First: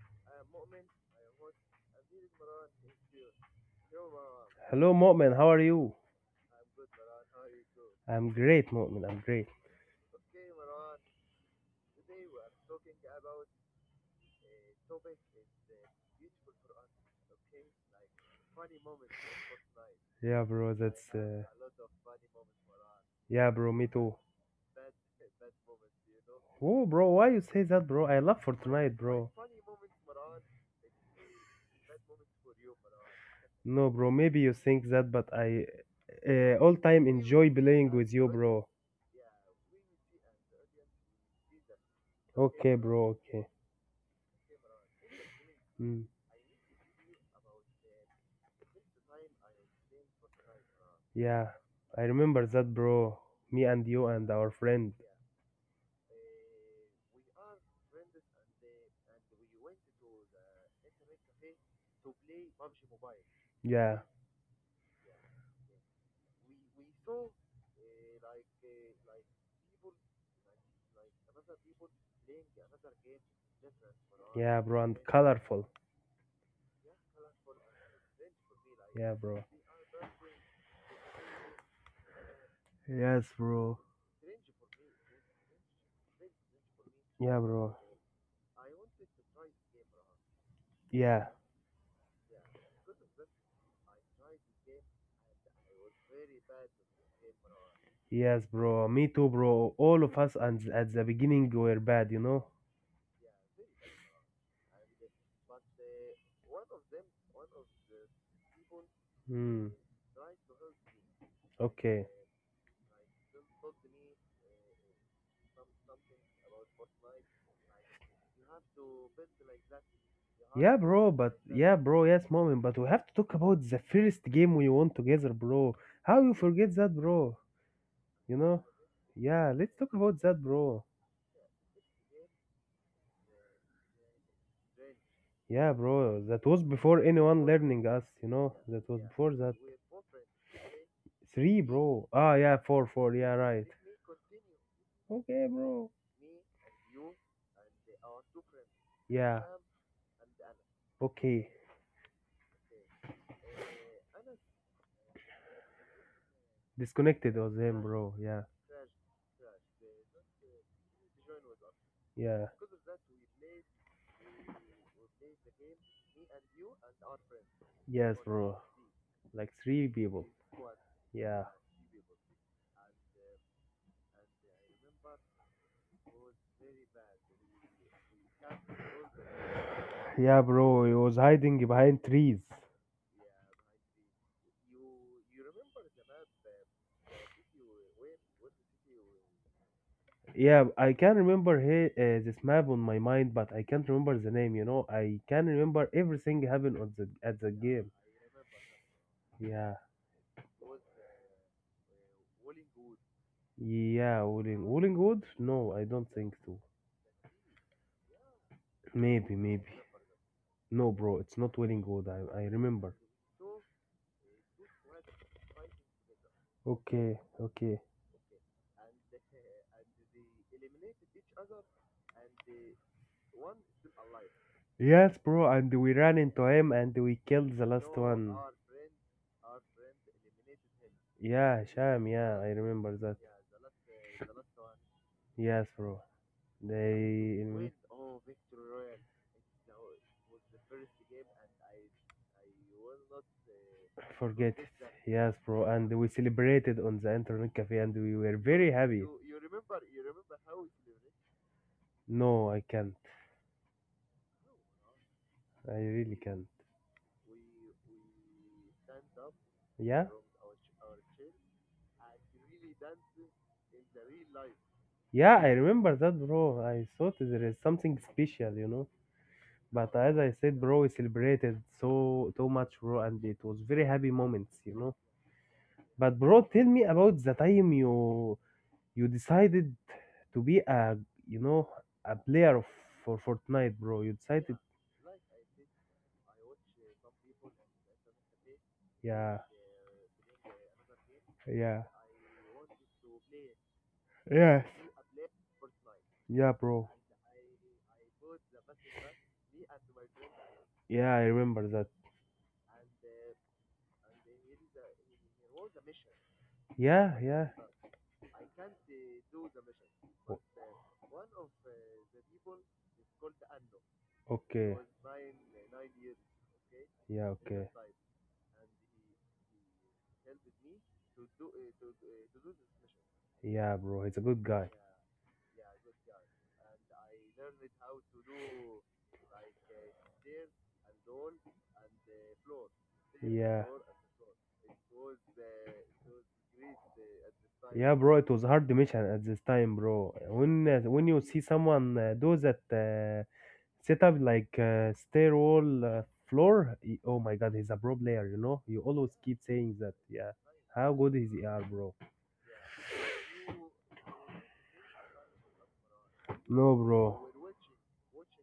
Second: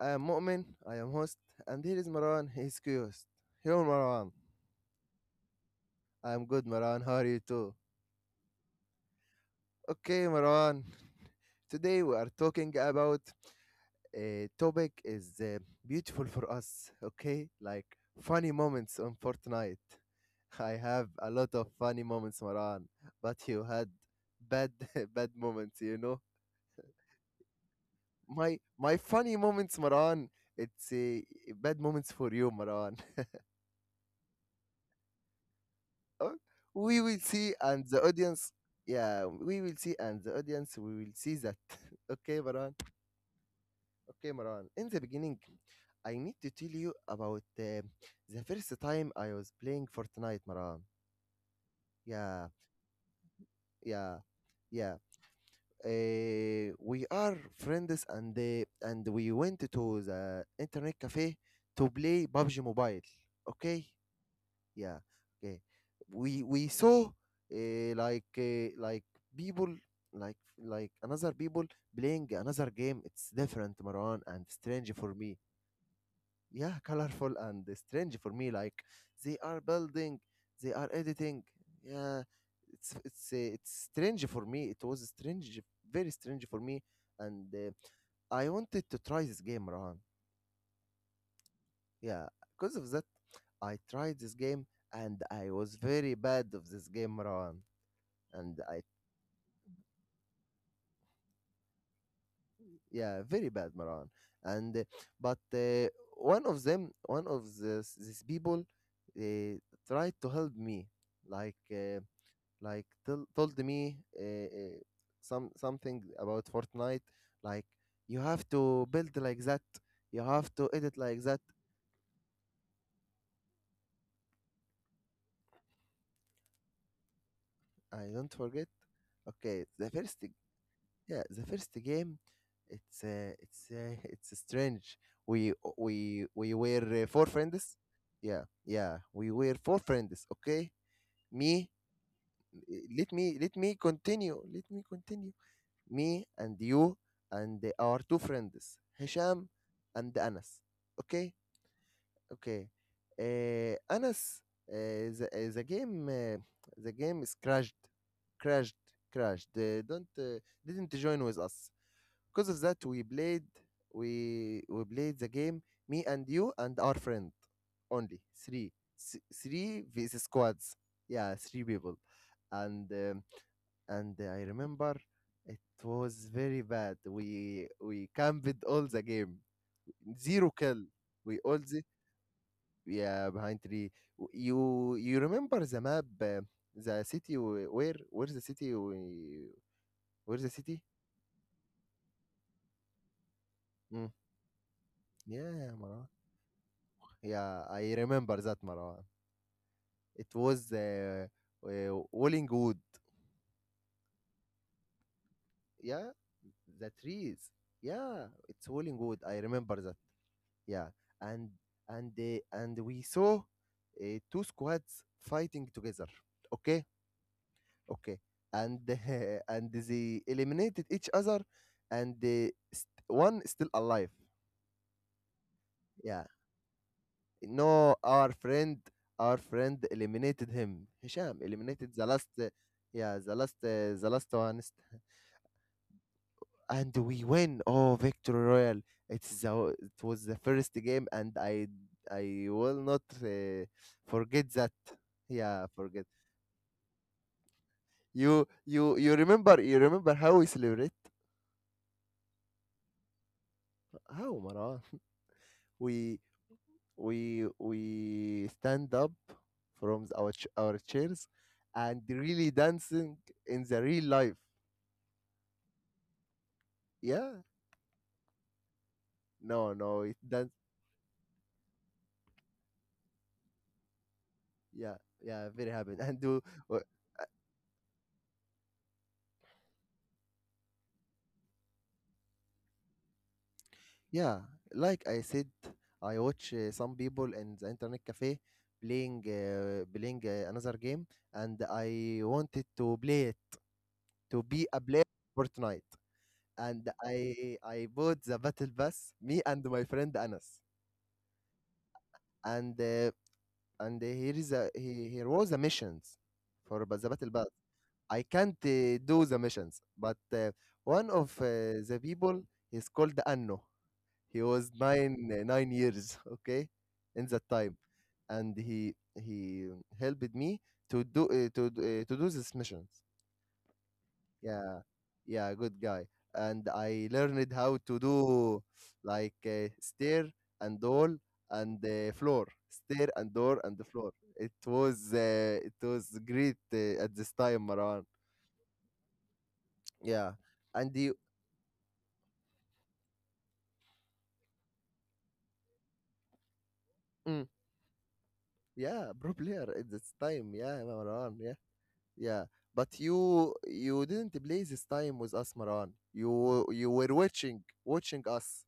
I am Mu'min, I am host, and here is Marwan, he is co-host. Hello, Marwan. Hello, Mu'min. How are you? I am good, Marwan. How are you too? I'm great, Mu'min. I'm great. Okay, Marwan. Today we are talking about a topic is beautiful for us. Okay, like funny moments on Fortnite. Yeah, I bro. have a That's lot of funny moments, Marwan, but you yeah, had bro. Me too. bad bad moments, you know. Oh, bro. Why you say that, bro? I My love my Fortnite, funny bro. moments, Maran. It's a bad moments for you, Maran. No, bro. Maybe you think that, but I Oh, we all will time see, enjoy and the playing with audience. you, bro. Yeah, we will see, and the audience. We will see that. Okay, Maran. Okay, bro. Okay. Okay, Maran. In the beginning, I Mm, need to tell you about the first time I was playing Fortnite, Maran. yeah, I Yeah, remember that, bro. Me and yeah, you and our yeah. friend. We are friends, and we went to the internet cafe to play PUBG Mobile. Okay, Yeah, yeah, okay, we saw like people, like like another people playing another game. It's different, Marwan, and yeah, strange bro. for And me. colorful. Yeah, colorful and strange for me, like they Yeah, are bro. building, they are editing, yeah. it's it's uh, Yes, it's bro. strange for me. It was strange, very strange for me, and Yeah, uh, bro. I wanted to try this game, Marwan. Yeah. Yeah, because of that I tried this game, and I was very bad of this game, Maran. and Yes, i bro. Me too, bro. All of us and at the beginning were bad, you know. yeah, very bad, Maran, and but one of them one of this these people uh, Hmm. tried to help me, like uh, Okay. like told me something about Fortnite, like you have to build like that, you have to edit Yeah, like bro. that. But yeah, bro. Yes, moment. But we have to talk about the first game we won together, bro. How you forget that, bro? I don't You forget. know. Okay, Yeah. the Let's talk first. about that, bro. Yeah, the first game, it's it's strange. We Yeah, we bro. we That were was four before anyone friends. learning us, Yeah, you know. yeah, That was we were before that. four friends. Okay, me. Three, bro. Ah, yeah. let Four, me four. let Yeah, me right. continue. Let me continue. Okay, bro. Me and you and our two friends, Hisham Yeah. and Anas. Okay, Okay. okay. Anas, uh, the, uh, the game uh, the game is Disconnected crashed, was him, bro. Yeah. crashed, crashed. Don't Didn't join with us. Because of Yeah. that we played, we played the game, me and you and our friend only Yes, three. bro. Like Three three vs people. squads. Yeah, three Yeah. people. And and I remember it was very bad. We camped all the game, zero Yeah, kill. bro, he we was all the hiding behind trees. yeah, behind tree. You, you remember the map, the city w- where where's the city we where's the city? Yeah, I can remember he, this map on my mind, but I Mm, can't remember the name, you know. I can yeah. remember everything happened on the Yeah, at the I game. remember that, Marwan. Yeah. It was Wollingwood. Yeah, Wooling Wood? No, I Yeah, don't think so. the trees. Yeah, it's Wollingwood. I Maybe, remember that. maybe. Yeah, No, bro, and it's not and Wood. uh, I and we remember. saw two squads fighting together. Okay, Okay, okay. okay, and and they eliminated each other, and one is still alive. Yes, bro, and we Yeah, ran into him and we killed the no, last one. Our friend eliminated him. Hisham Yeah, eliminated the last, Sham, uh, yeah, I yeah, remember the that. last, uh, the last one, Yes, bro. and we win. They mm, Oh, victory royal! It was the first game, and I will not forget that. forget it. Yes, Yeah, bro. forget. And we celebrated on the internet cafe, and we were very You happy. remember, you remember how we celebrate? No, I can't. How, Marwan? I We, really can't. We stand up from the- our Yeah. Our chairs and really dancing in the real life. Yeah, I remember that, bro. I Yeah, thought there is something special, you know. no, no, it But as doesn't. I said, bro, we celebrated so so much, bro, and it was very happy moments, Yeah, you know. yeah, very happy. And do But bro, uh, tell me about the time you. You decided to be a, you know, a player of, for Fortnite, bro. You yeah, decided, like I said, I watch some people in the internet cafe playing yeah, uh, playing uh, another game, and yeah, I wanted to play it, to be a yes, player, Fortnite. yeah, and bro. i i bought the battle pass, me and my friend Anas, Yeah, I remember that. and and here is here was the missions for the battle Yeah, pass. yeah. I can't do the missions, but O- one of the people is called Anno. He was okay. 9 years, okay, in that Yeah, time, okay. and he helped me to do to do- to do these missions. Yeah, bro. He's a good Yeah, guy. yeah, good guy. And I learned how to do like stair and all, and floor, stair and door and the Yeah. floor. It was great at this time, Marwan. Yeah, bro, it was hard mission at this time, Yeah, bro. And you, When you see someone do that, set up like a stair uh, floor. He- Oh mm, my god, he's a pro player, you know? You yeah, pro always keep player at saying this that. time. Yeah. Yeah, How Marwan. good Yeah, is he are, bro? yeah. But you didn't play this time with us, Marwan. You No, were bro. watching us,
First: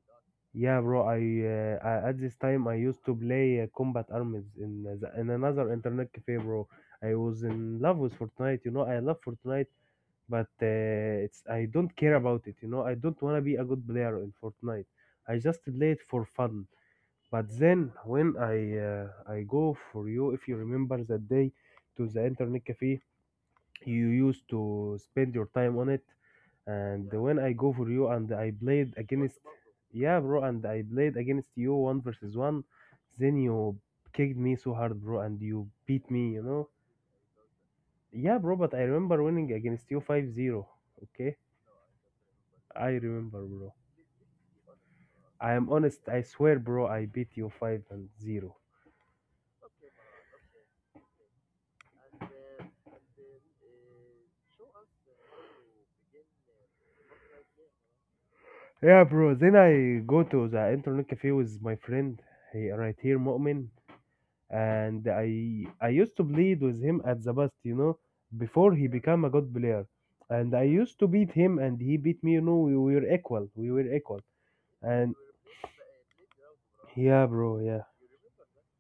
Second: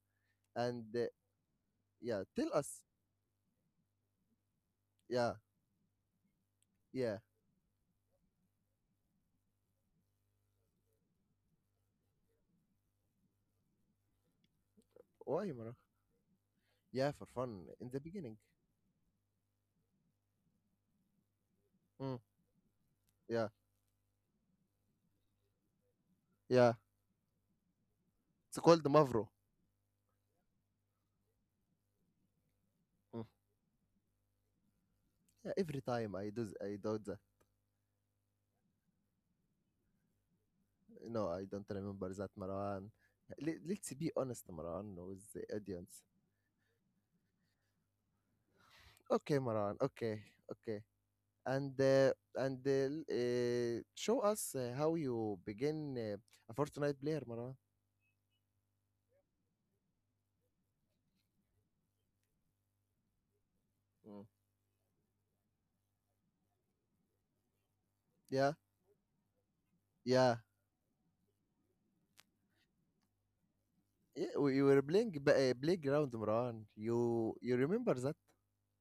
Yeah, and bro. uh, I at yeah, this tell time I us. used to play Combat Arms in the, in Yeah, another internet cafe, bro. I yeah. was in love with Fortnite. You know, I love Fortnite, but it's I don't care about it. You know, I don't wanna be a good player in Fortnite. I Why, just Marwan? play it for fun. Yeah, for But fun then in the when beginning. I go for you, if you remember that day to Mm. the internet cafe, Yeah, you used to spend your time on it. yeah. And when I go for you and I It's called played Mavro. against yeah, bro, and I played against you one versus one, Mm. then you kicked me so hard, bro, and Yeah, you every beat time I me, you do, know. I do that. Yeah, bro, but I remember winning against you 5-0. No, Okay, I don't remember that, I Marwan. remember, bro. Let's be honest, Marwan, with the I am audience. honest. I swear, bro, I beat you 5-0. Okay, Marwan. Okay, okay. And show us how you begin a Fortnite player, Marwan. Yeah, bro. Then I go to the internet cafe with my friend, he right here, Mu'min, Mm. and I used to bleed with him at the best, you know, Yeah, before he became a good player, yeah. and I used to beat him, and he beat me. You know, we were equal. We were equal, Yeah, we you were playing and playground, Marwan. yeah, You bro. Yeah, remember that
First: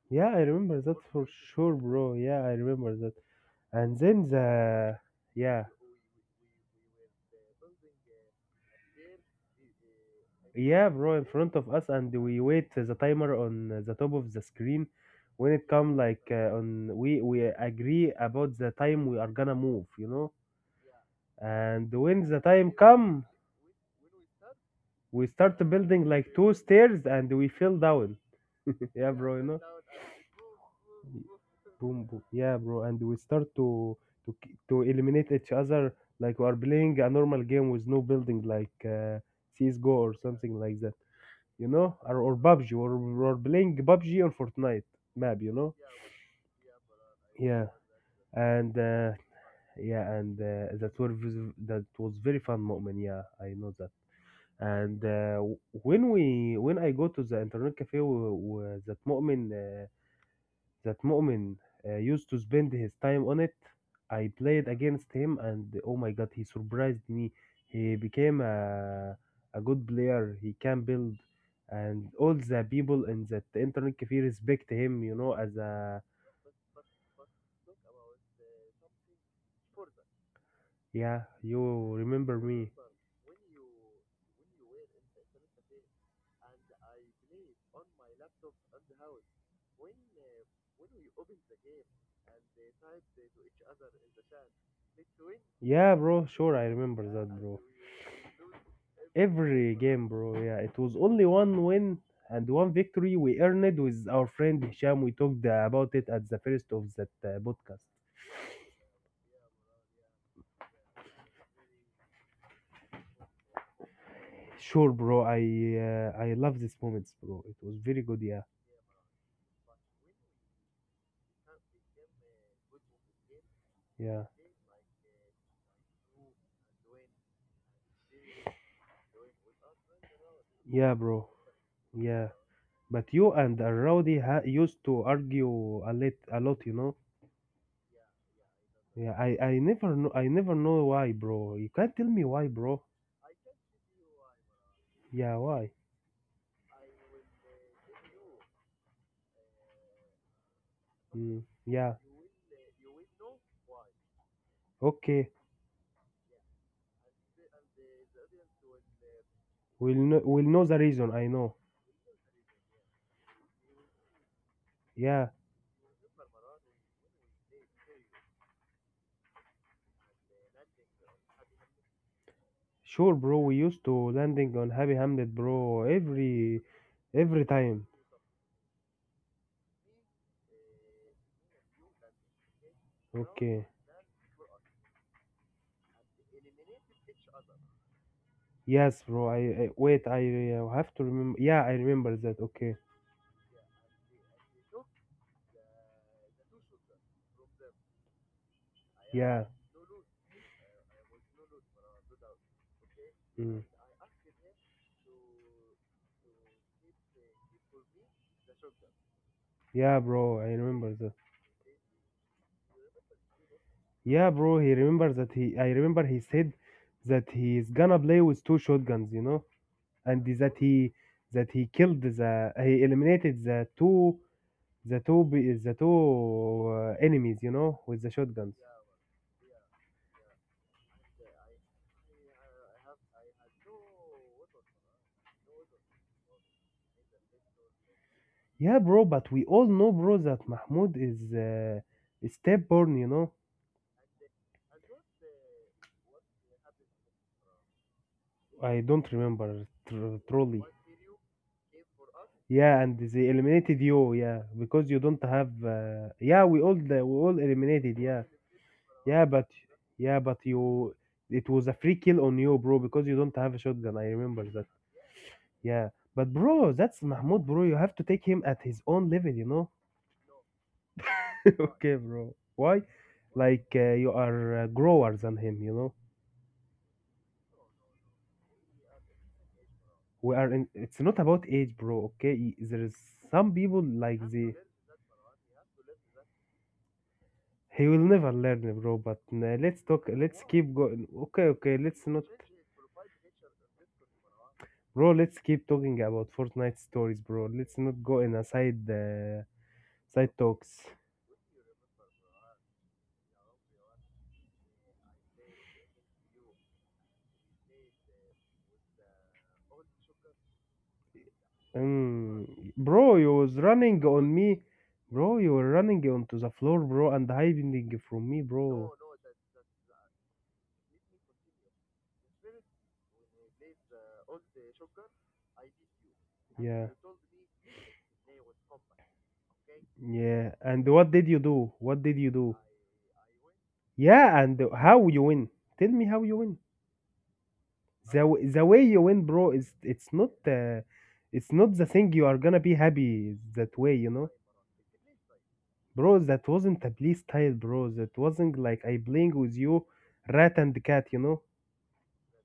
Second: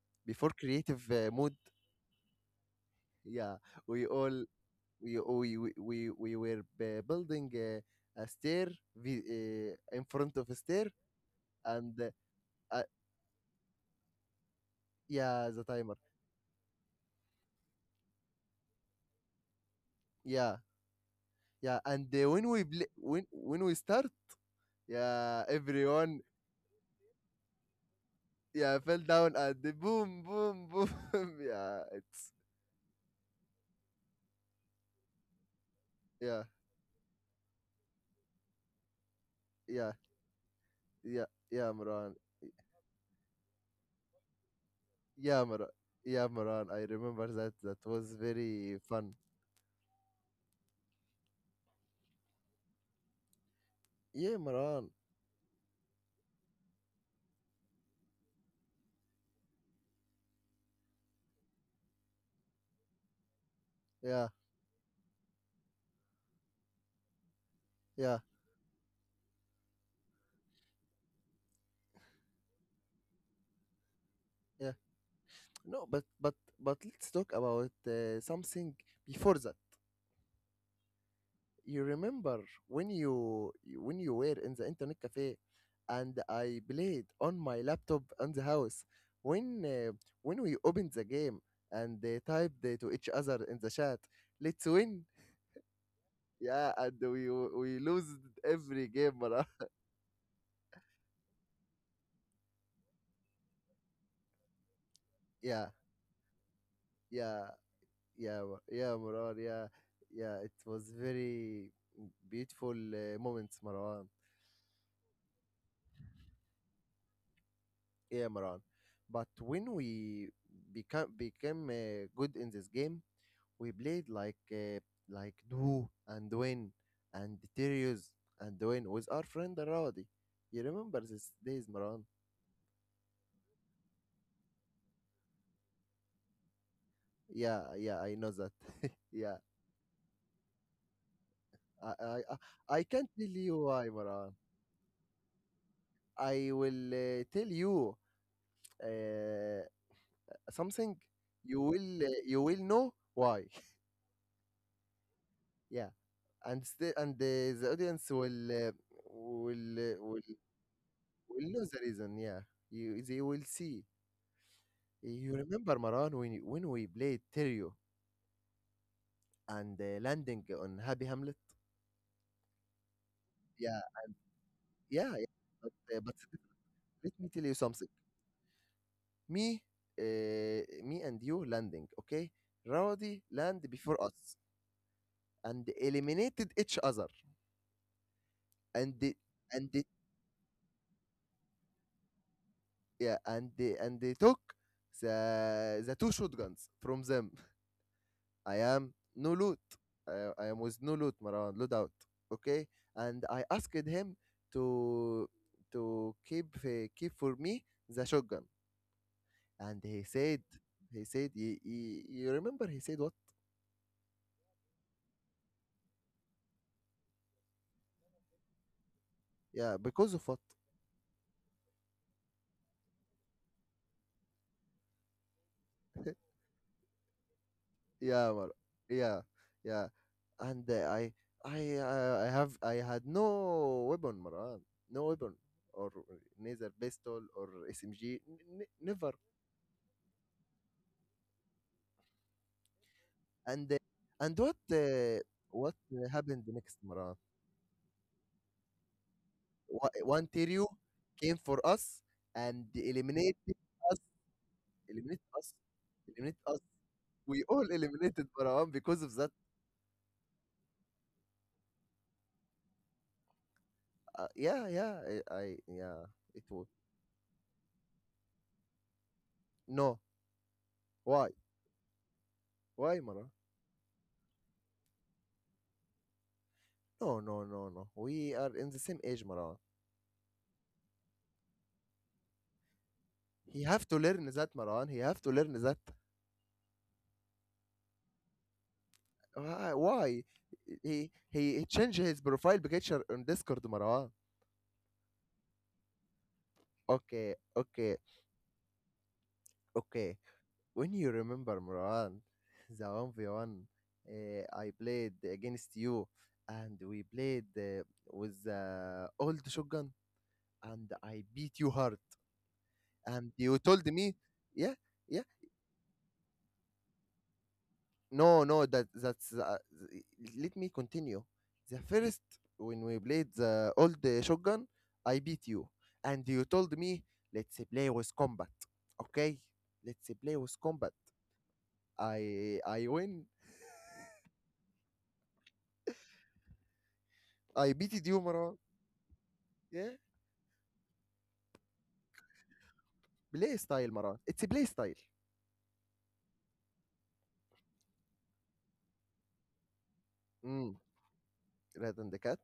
yeah. I before remember that creative for mode? sure, bro. Yeah, I remember that. Yeah, And we then all, the we we yeah. we, we we were building a stair, vi- in front of a stair, Yeah, bro, in front of us, and and uh, we wait uh, the timer on the top of the screen. yeah, When the it come timer. like on, we agree about the time we are gonna move, you know. Yeah, yeah, And and when uh, the when we time bl- come, when when we start, we yeah, start building everyone, like two stairs, and we fell down. yeah, fell yeah, down bro, you and know. the boom boom boom. Yeah, Boom, boom. it's Yeah, bro, and we start to k- to eliminate each other like yeah, we are playing a normal game with no building like yeah, CS:GO or something like that. yeah, You yeah, know, Imran. or PUBG, or playing PUBG on Fortnite map, Yeah, you know. Maran. Yeah, Maran, I remember that, Yeah, that was and very fun. yeah, and that was very fun moment. Yeah, I know that. Yeah, Imran. And w- when we when I go to the internet cafe w- w- that moment that Mu'min used to spend his time on it. Yeah, I played against him, and oh my god, he surprised me. He yeah. became a good player. He can build, and all the people in that internet cafe respect him. You know, as No, a but but let's talk about something before that. yeah, You you remember remember me? When you were in the internet cafe, and I played on my laptop in the house. When uh, when we opened the game and they typed to each other in the chat, "Let's win!" Yeah, bro. Sure, I Yeah, and remember that, we bro. we lose every game, Marar. Every game, bro. Yeah, it was only one win and one victory we earned with our friend Hisham. We talked Yeah, about it at the first of that yeah, podcast. Yeah, Marar. Yeah, yeah. It was very beautiful moments, Marar. Sure, bro. I love these moments, bro. It was very good. Yeah, Yeah, Maran. But when we become became good in this game, we played yeah, like do and Dwayne and Tyrius and Dwayne with our friend Rowdy. You yeah, remember bro. these days, Maran? Yeah. But you and Rowdy ha- used to argue a lot, you know. Yeah, yeah, I know that. Yeah, I, Yeah, I never know, I never know why, bro. You I, can't tell I me I why, bro. Can't tell you why, Maran. Yeah, why? I will tell you uh, something. Mm, yeah. You will know why. Okay. Yeah. And still and the audience will will uh, will We'll know the reason. I will know. know the reason. Yeah, you they will see. Yeah. You remember, Maran, when when we played Terrio and landing on Happy Hamlet. Sure, bro. We Yeah, used to landing on Happy yeah, yeah. Hamlet, But bro. Let me Every tell you time. something. me Me and you landing, okay, Rowdy land Okay. before us and eliminated each other, and Yes, the, bro. I, and I the, wait. I have to remember. Yeah, I remember that. Okay. yeah, and they took the two shotguns from them. I am no Yeah. loot. I am with no loot, Marwan, loot out. Okay? And I Mm. asked him to keep for me the shotgun. And Yeah, he bro. said, I remember he that. said, he, you remember he said what? Yeah, bro. He remembers that he. I remember he said that he is gonna play with two shotguns. You know, Yeah, because and of what? That he killed the he eliminated the two be- the two enemies. You know, with the yeah, Mar- shotguns. yeah, yeah. And I had no weapon, Marwan. No weapon or neither pistol or SMG. Yeah, bro. Never. But we all know, bro, that Mahmoud is step born. You know, And uh, and what happened next, Maran? I don't remember One tr- truly. Ontario came for us and Yeah, and they eliminated eliminated us, you, yeah, because you don't eliminated have. us, eliminated Yeah, us. we all the, we all We all eliminated, yeah, eliminated, Maran, because of yeah, that. but yeah, but you, it was a free kill on you, bro, because you don't have a shotgun. I remember that. Yeah, yeah, I Yeah, yeah. but It bro, was that's Mahmoud, bro. You have to take him at his own level, you know. no. Why? okay, bro. Why? Why, Maran? Like you are growers than him, you know. No, no, no, no. We are in the same age, Maran. We are in. It's not about age, bro. Okay, Y- there is some He people have to like learn the. that, Maran. He have to learn that. He will never learn, bro. But Why? let's talk. Why? Let's keep going. He Okay, he okay. changed Let's his not, profile picture on Discord, Maran. bro. Let's keep talking about Fortnite stories, Okay, bro. Let's okay, not go in a side okay. side talks. When you remember Marwan, the 1v1 I played against you, and we played with the old shotgun, and I beat you hard. Mm, bro, you And you was told running me, on me, yeah, yeah, bro. You were running onto the floor, bro, and hiding from me, no, no, bro. Let me continue. The first when we played the old shotgun, I beat you, and you told Yeah, me, let's play with combat, okay? Let's play yeah. with And combat. what did you do? What did you do? I win. Yeah, and how you win? Tell me how you win. I beat The you, w- Marwan. the way you win, bro, is Yeah. It's not the thing you are gonna be happy بلاي that ستايل way, you مروان know, اتس play style. bro. That wasn't a play style, bro. That wasn't like I playing with you, rat امم and cat, you know. ريد اند كات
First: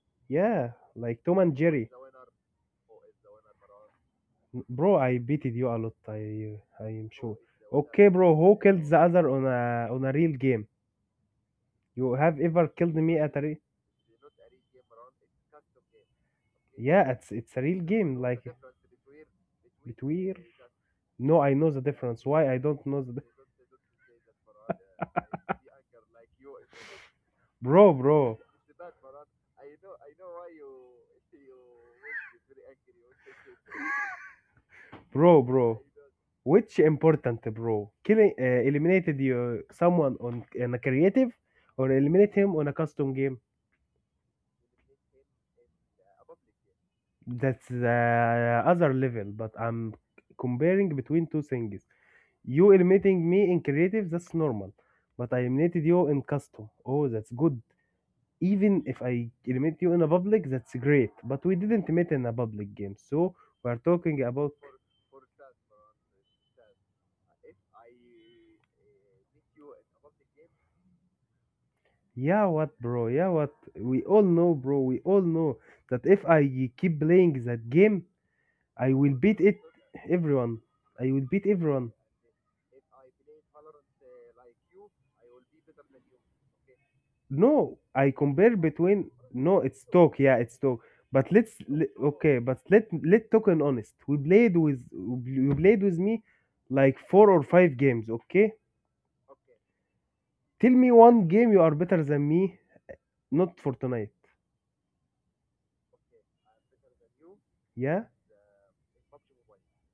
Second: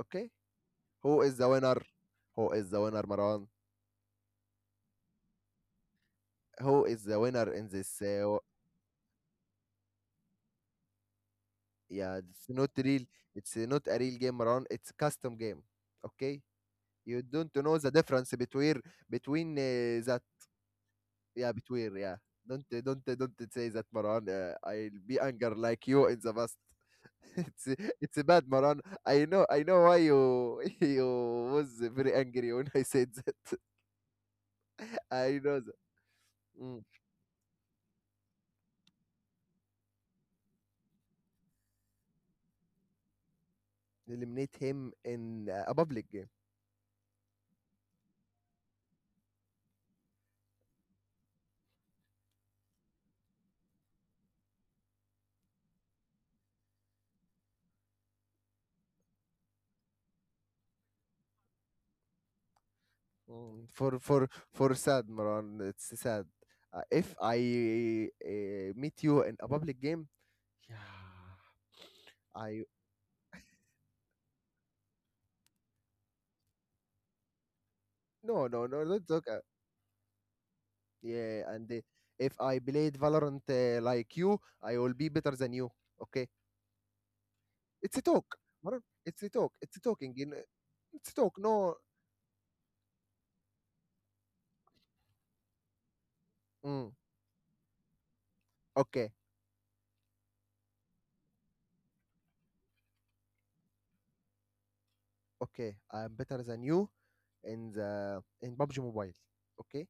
اوكي Yeah, like هو از Tom ذا and Jerry, وينر هو از ذا وينر مروان bro. I beated you a lot. I هو I از am ذا sure. وينر ان ذس. Okay, bro. Who killed the other on a real game? You Yeah, have it's ever not killed real. me at a It's re- not a real game, مروان, it's custom game, okay? yeah? You don't It's a know real the game, difference like between that. between. No, I Yeah, know the between, yeah. difference. Why I don't know the di- Don't say that, مروان, I'll be anger like you in the past. it's bro, it's bro, bad, مروان. I know why you you was very angry when I said that bro, Espinosa. bro. Which Mm. important, bro? Killing eliminated you someone on in a creative, or eliminate him on a custom game. Eliminate him in a public game. That's the other level. But I'm comparing between two things. You eliminating me in creative, that's normal. But I eliminated you in custom. Oh, that's good. Even if I eliminate you in a public, that's great. But we didn't meet in a public game, so Mm. we're talking about For sad, Maran. It's sad. If I meet you in a public game, yeah, yeah, I. what, bro? Yeah, what? We all know, bro. We all know that if I keep playing that game, No, no, no, I don't will talk. beat uh, it everyone. I will beat Yeah, and everyone. if I played Valorant like you, I will be better than you. Okay, No, it's a I talk, compare Maran. between It's a talk. no, It's it's a talking. talk, You yeah, know, it's talk. it's a But talk. let's No. le- okay, but let let talk and honest. We played with you played with me Mm. like four or five games, okay? Okay. Tell me one game you are better than me, not for tonight. Okay. I'm better than you in Yeah? the in PUBG Mobile. Okay.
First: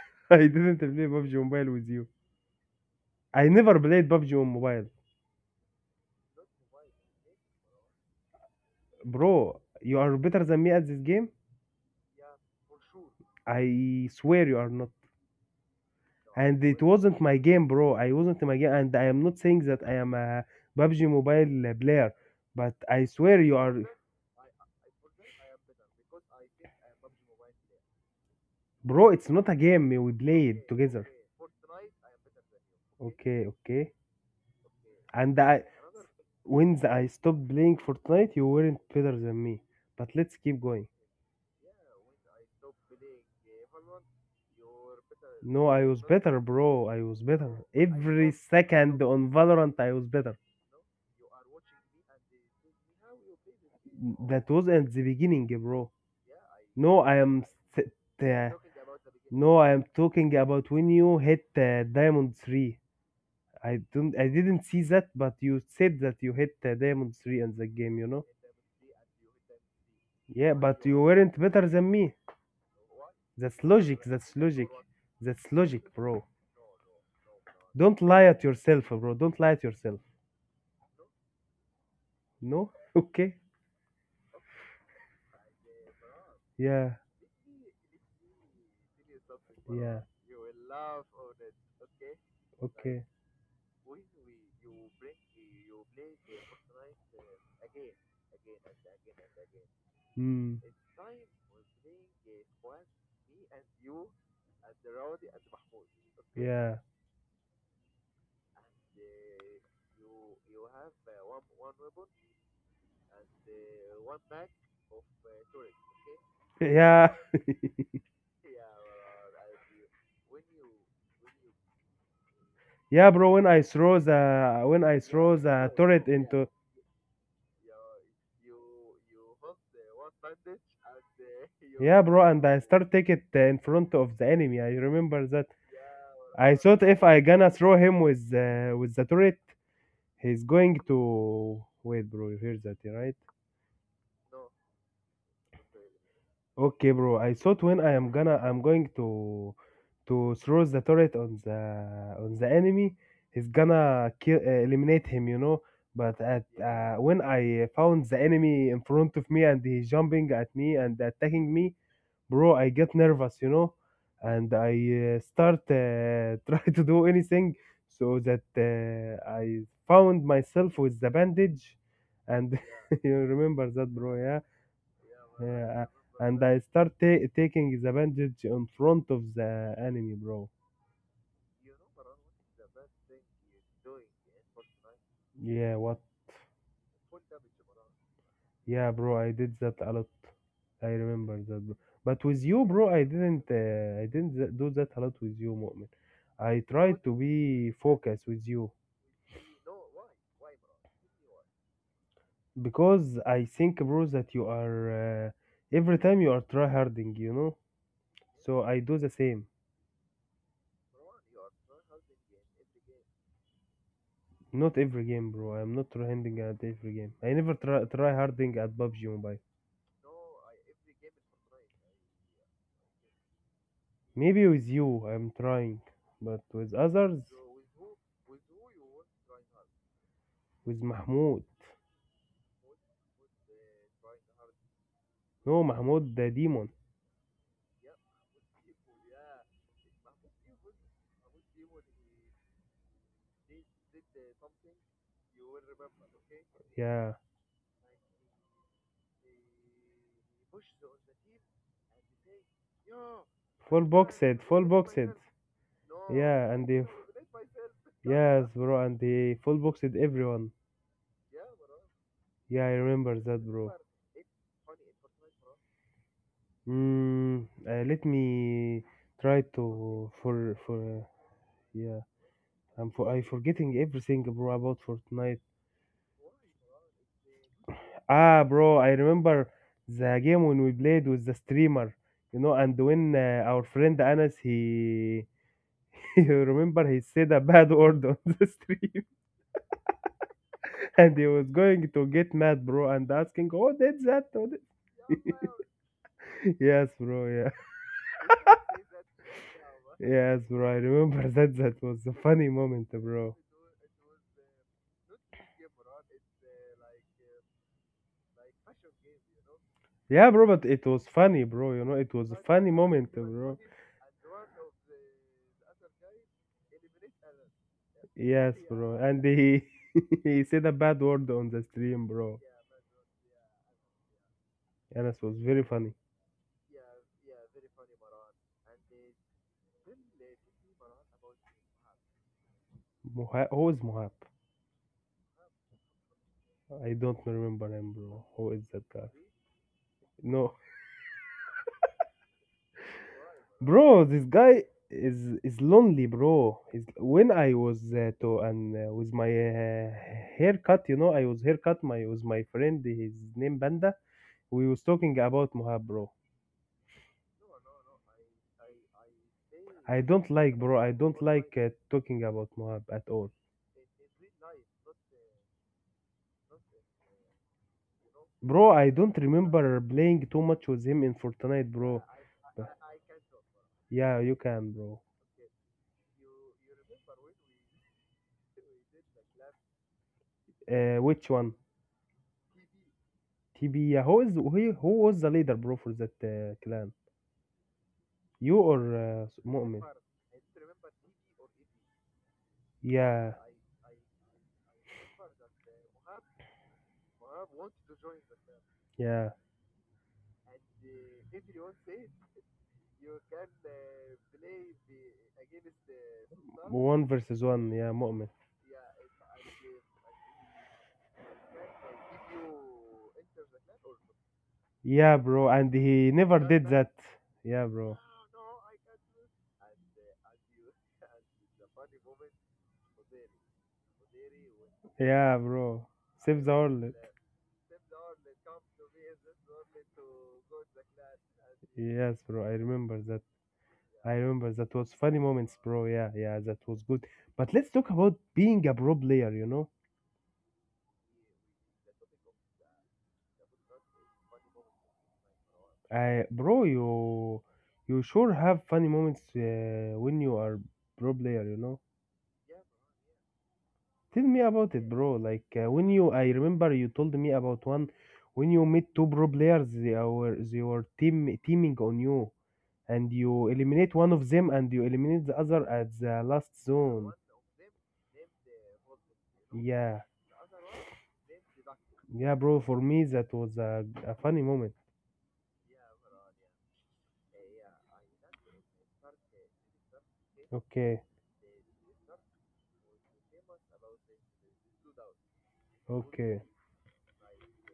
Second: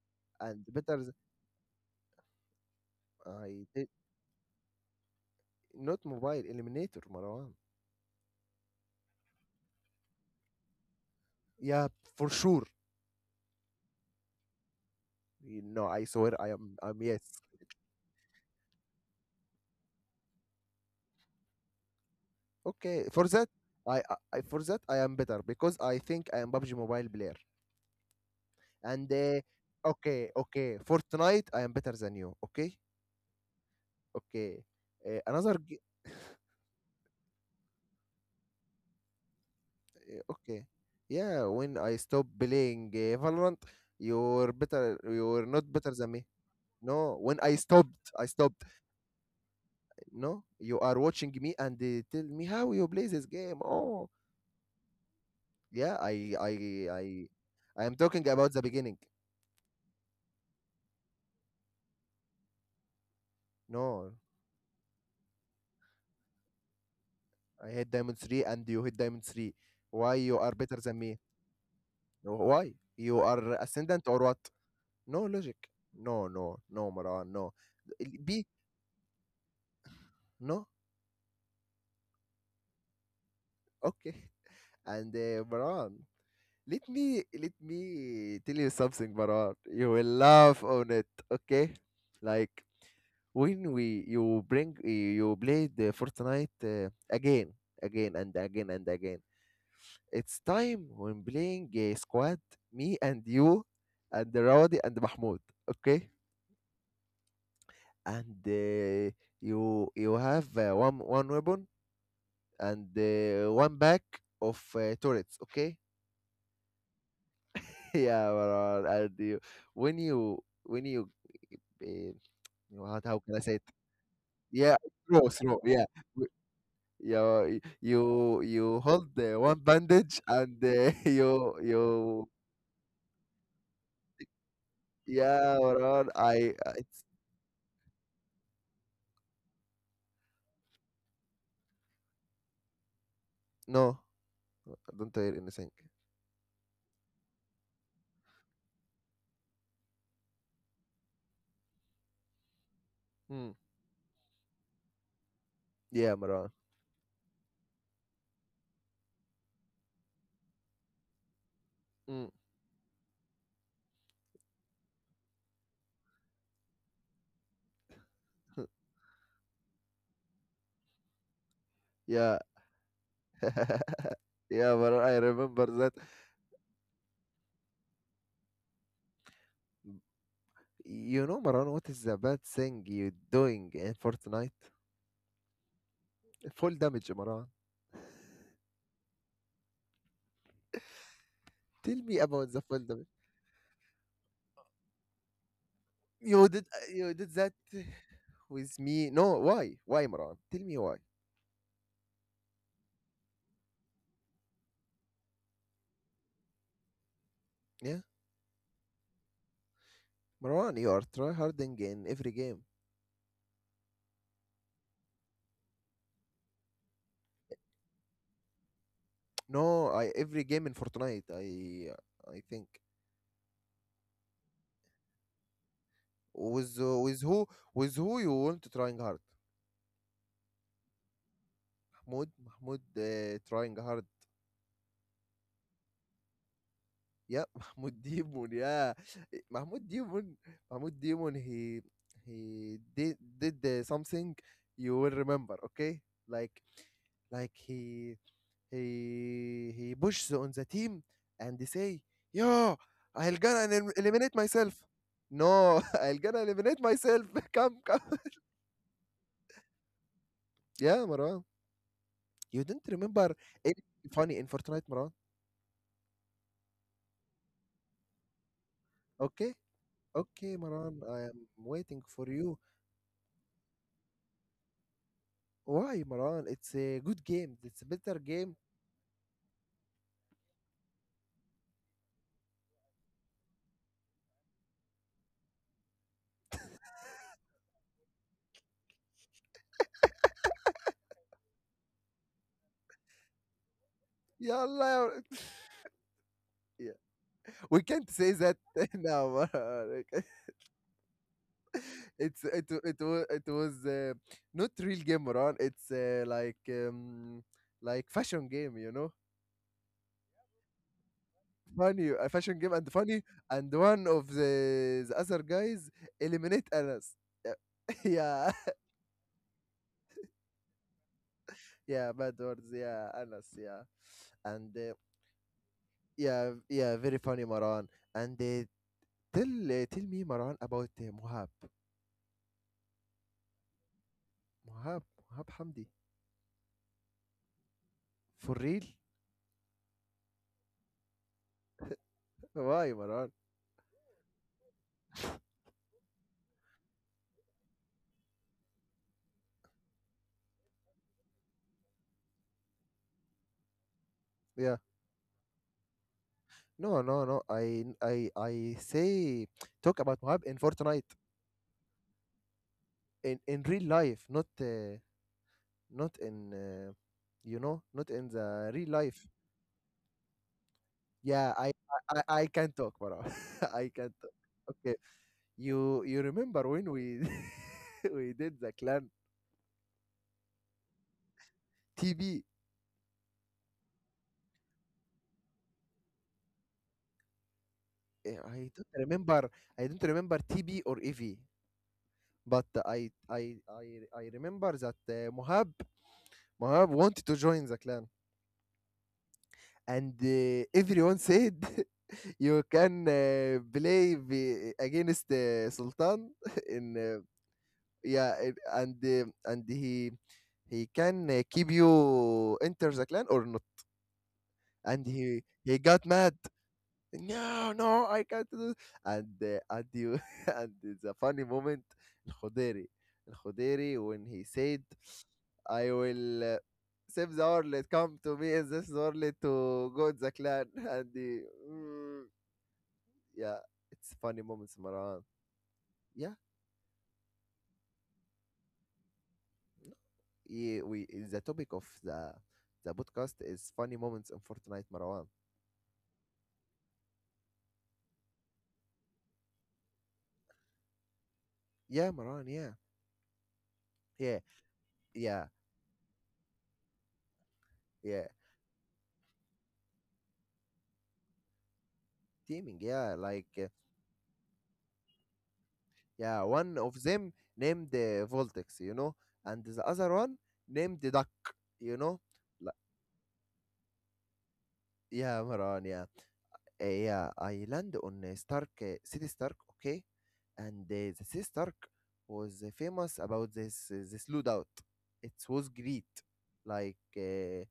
I and didn't play better th- PUBG Mobile with you. I I never did played PUBG on mobile. Not mobile, eliminator Marwan. Bro, you are better than me at this game? Yeah, for sure. I swear you are not. You know, I swear I And am it I'm yes. wasn't my game, bro. I wasn't in my game, and I am not saying that I am a PUBG Mobile player, but I Okay, for swear that you are. For that I am better because I think I am PUBG mobile player. Bro, And it's not a game we Okay, played okay, together. Fortnite I am better than you. Okay, Okay, okay. okay. Uh, And i another g- when I stopped playing Fortnite you weren't better than me, but let's keep okay. going. Yeah, when I stop playing Valorant, you're better. You're No, not I better was than me. better, bro. I No, was when better I stopped, I every stopped. second on Valorant. I was better. No, you are watching me and they tell me how you play this game. Oh, That was at the beginning, bro. yeah, No, I, I am I th- am talking the- about the beginning. no, I am talking about when you hit diamond 3. I don't, No, I didn't see that, but you said that you hit diamond three in the I hit game. You diamond know? three and you hit diamond three. Why you Yeah, are better but than you me? weren't better than me. No, why you are That's logic. ascendant or That's what? logic. No That's logic. logic, bro. No, no, no, Maran. No, Don't lie at B. yourself, bro. Don't lie at yourself. No, No? Okay. okay. And Maran, let Yeah. me let me tell you something, Maran. You Yeah. will laugh on it. Okay, like Okay. when we you bring you play the Fortnite again, again and again and again. It's Hmm. time when playing a squad, me and you, and Rawdi and Mahmoud. Okay, Yeah. and you you have one weapon and one back of turrets. Okay, Yeah. yeah, Marwan, and you, when you when you uh, Yeah, how bro. can I When say I it? throw the Yeah, when I throw throw throw. the Yeah, turret into— you you hold the one bandage and you yeah, bro, and I start take it in front of the enemy. I remember that. yeah Maran I I thought it's if I gonna throw him with the turret, he's going to wait, bro. You hear that, right? no, I don't hear anything. Okay, bro. I thought when I am gonna, I'm going to throw the turret on the enemy. He's Mm. gonna kill, eliminate him, you know. Yeah, But at Maran. When I found the enemy in front of me and he's jumping at me and attacking me, Mm. bro, I get nervous, you know, and I start try to do anything so that I found myself with the bandage, Yeah. and you remember that, bro, yeah. Yeah, Maran, I remember Yeah, that. and I start taking the bandage in front of the enemy, bro. You know, Maran, what is the bad thing you doing in Fortnite? Yeah, what? Full damage, Maran. Yeah, bro, I did that a lot. I remember that, bro. Tell But me with about you, the bro, full I damage. didn't. I didn't do that a lot with you, Mu'min. You I did tried to you did that be focused with you. with me. No, why why, Maran, tell me why. Because I think, bro, that you are every time you are tryharding, you know. Yeah, So I do the same. Maran, you are tryharding in every game. Not every game, bro. I'm not tryharding at every game. I never try tryharding at PUBG Mobile. No, I every game in Fortnite, I think. Maybe with you, I'm trying, but with With others, with who, with who you want to trying hard? with Mahmoud. Mahmoud, Mahmoud trying hard. No, Mahmoud the demon. Yeah, Mahmoud Demon. Yeah, Mahmoud Demon. Mahmoud Demon. He did something you will remember. Okay, like Yeah, like he he pushes on the team and they say, "Yo, I'll gonna full elim- eliminate boxed, full myself." boxed. No, I'll gonna Yeah, and they, eliminate myself. Come, come. yes, bro, and they full boxed everyone. Yeah, Marwan. Yeah, I You didn't remember remember that, bro. anything funny in Fortnite, Marwan? Mm, let me try Okay, to okay, for Marwan. I am yeah. waiting for you. I forgetting everything, bro, about Fortnite. Why, Marwan? It's a good game. It's a better Ah, game. bro, I remember the game when we played with the streamer, you know, and when our friend Anas he, you remember he said a bad word on the stream, and he was going to get mad, bro, and asking, "Oh, that's that? Oh, that—" Yalla. يا- Yes, Yeah. bro. Yeah, We can't say that now, Marwan. yes, bro. I remember that. That was a funny It's it wa- moment, it wa- bro. it was not real game, Marwan. It's like fashion game, you know. Yeah, bro, but it was funny, bro. You know, it Funny, was a a fashion funny game and moment, funny, bro. and one of the other guys eliminate Anas. Yes, Yeah. bro. And he he said a bad word on the stream, Yeah, bro. bad words, yeah, Anas, yeah, and And it was very funny. yeah, yeah, very funny, Maran. And tell tell me, Maran, about Mohab, Who is Mohab? Mohab, Mohab Hamdi, I don't remember him, bro. Who for is that real? guy? No, Why, Maran? bro, this guy is lonely, bro. Is when I was to and with my haircut, you know, I was haircut my with my friend. His name Banda. We was Yeah, talking about Mohab, bro. no, no, no. I say I talk about don't Mohab like, in bro. I Fortnite, don't like talking about Moab at all, in real life, not not in you know, not in bro. the I real don't life. remember playing too much with him in Yeah, Fortnite, I bro. I, I I But— can talk, Maran. I can yeah, you talk. can, bro. Okay, you remember when we we did the clan Which one? TB, TB. Yeah, who was the leader, bro, for that clan? eh, You I or don't remember. Mu'min? I don't remember TB or EV, but I Yeah, I I I remember that Mohab Mohab wanted to join the clan, yeah. and everyone said you can play v- against Sultan in One versus one. Yeah, Mu'min. yeah, it- and he can keep you enter the clan or not. And Yeah, bro. And he he got never mad. did that. Yeah, No, bro. no, I can't do. And you and it's a funny moment. Al Khodiri, Al-Khuderi, when he said, Yeah, bro. "I Save the will world. save the orlet, come to me in this orlet to go to the clan," and the Yes, mm, bro. I remember that. yeah, I it's remember funny that moments, was funny Maran. moments, bro. Yeah, yeah, Yeah, that was good. But let's talk about being a pro player, you know. yeah, we the topic of the podcast is funny moments in Fortnite, Marwan. Bro, you sure have funny moments when you are pro player, you know. Yeah, Marwan. Yeah, Tell me yeah, about it, bro. Like yeah, when you, I remember you told me about one yeah. when you meet two pro players, they were teaming on you, Teaming. and Yeah, like. you eliminate one of them and you eliminate the other at the Yeah, last one of zone. them named Voltex, you know, and the Yeah, other one named the Duck, you know. yeah, bro. Li- For me, that was a funny moment. yeah, Maran, yeah. Yeah, I land on Stark, City Stark, okay? And Okay. the City Stark was famous about this lootout. It was great. Okay. Like,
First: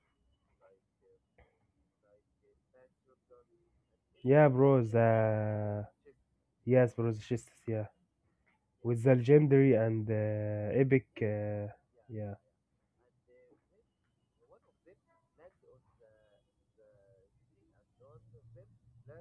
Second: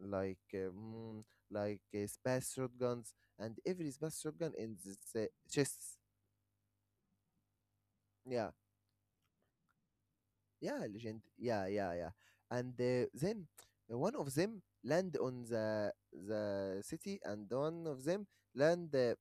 like, uh, mm, like space shotguns, and every space Yeah, shotgun in bro. this The chest. yes, bro. The just yeah, Yeah, with the legendary and yeah, epic. legend. Yeah, yeah, yeah. Yeah. And then one of them land on the city, and one of them land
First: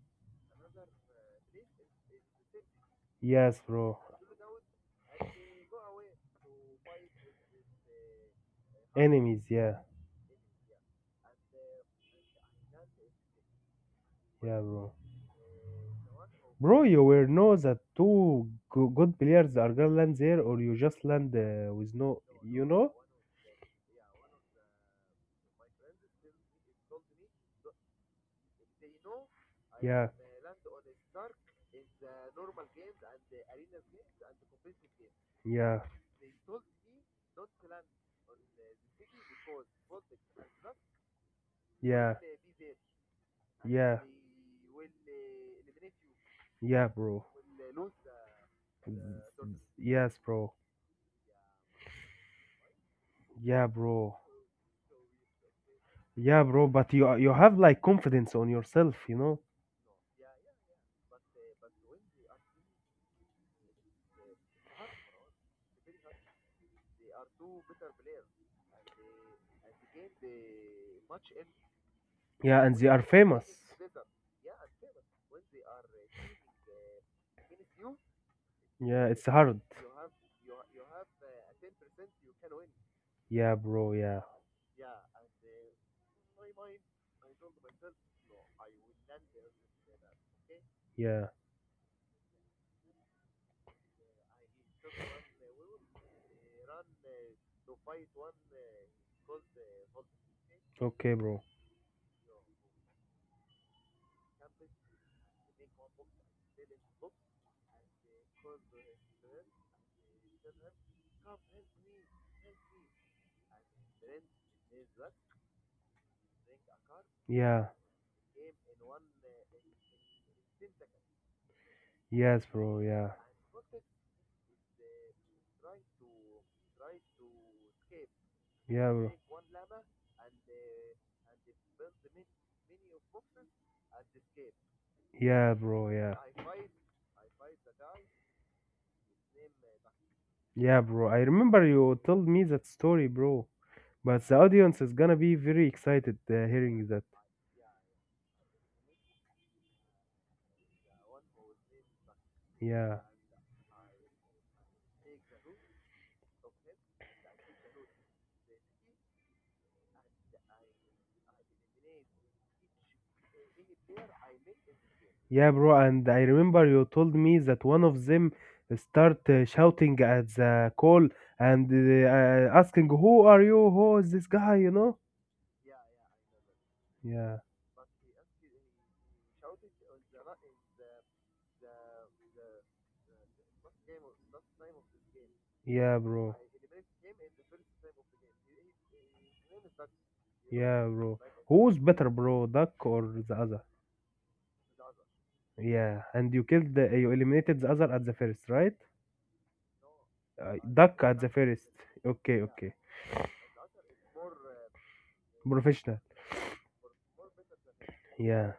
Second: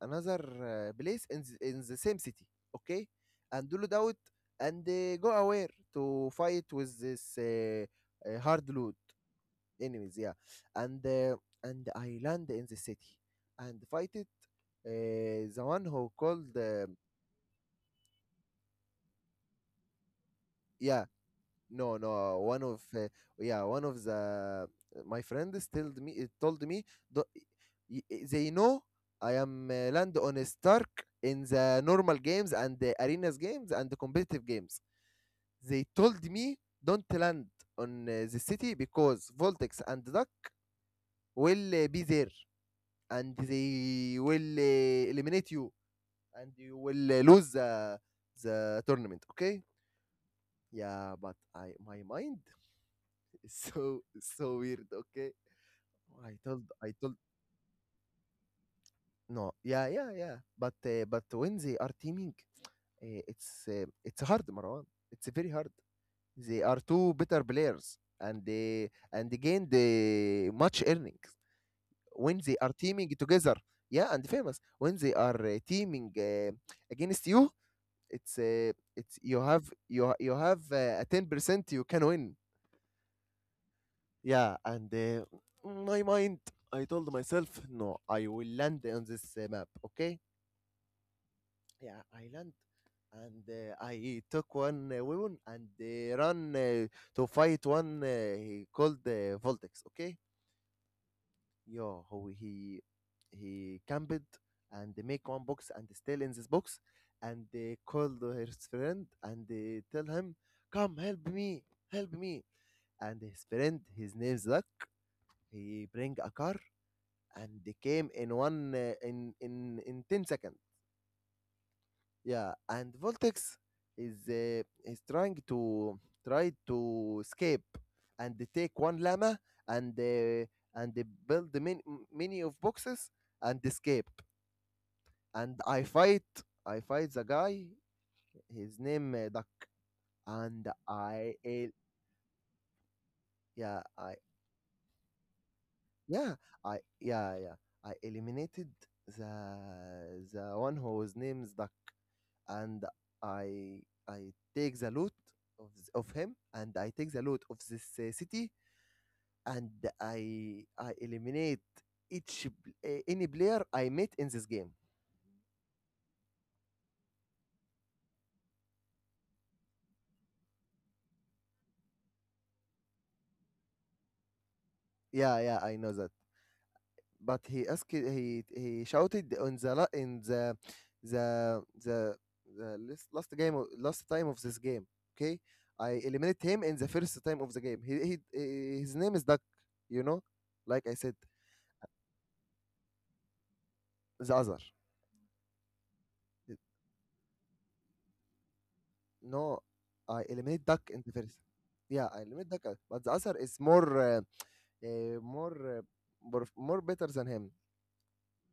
another place in in the same city. Okay, Yes, and do it bro. out and go away to fight with this hard loot Enemies. Yeah. enemies. Yeah, and uh, and I land in the city and fight it. Yeah, bro. The one who called Bro, you will know that two good players are gonna land there, or you just yeah, land with no, no. no. You One of know? Yeah, one of the my friends told me, it told me the, they know I am Yeah. land on a Stark in the normal games and the arenas games and the competitive games. Yeah. They told me don't land on the city because Voltex and Duck will be Yeah. there and Yeah. they will eliminate you and you Yeah, will bro. Lose the tournament. Okay? Yes, bro. Yeah, but I my mind, it's Yeah, so, bro. it's so weird. Okay, Oh, Yeah, bro, but I you told have like confidence on yourself, you know? no. Yeah, yeah, yeah. But when they are teaming, it's hard, Marwan. It's very hard. They are two better players, and they the much earnings when Yeah, they and are they are teaming together. famous. Yeah, and famous when they are teaming against you. Yeah, it's It's you hard. have you have a 10% you can win. Yeah, bro, yeah. Yeah, and my mind, I told myself, no, I will land on this map, okay? Yeah. Yeah, I land, and I took one weapon and run to fight one he called Voltex, okay? Okay, bro. Yo, how he camped and make one box and still in this box, and called his friend and tell him, come help me, and his friend, his name's Zach, he bring a car Yeah. and they came in one in 10 seconds. Yes, Yeah, bro, and yeah. Voltex is is trying to try to escape, and they take Yeah, one bro. llama and uh, and they build the many, many of boxes and escape. Yeah, And bro, i yeah. fight i fight the guy, his name Duck, and Yeah, bro. I I remember el- you told me that story, bro. yeah But I the audience is gonna be very excited yeah hearing I that. yeah, yeah, I eliminated the the one whose name's Duck. And Yeah. I I take the loot of him, and I take the loot of this city, and I eliminate any player I met in this game. Yeah, bro, and I remember you told me that one of them start shouting at the call and asking, "Who are you? Who is this guy?" You know? Yeah, yeah, I know that. Yeah, But he asked he shouted on the la- in the the the last, last last time of this game. Okay, yeah, I bro. eliminated him in the first time of the game. He, eh, his name is Duck. You know, Yeah, like I bro. said, Who's better, bro, Duck or the other? the other. Yeah, and you killed, the, you eliminated the other at the first, right? No, I eliminate Duck Duck in the at the first. first. Yeah, I Okay, eliminate Duck, okay. But the other is uh, more, uh, Professional. more, more better than him. Yeah,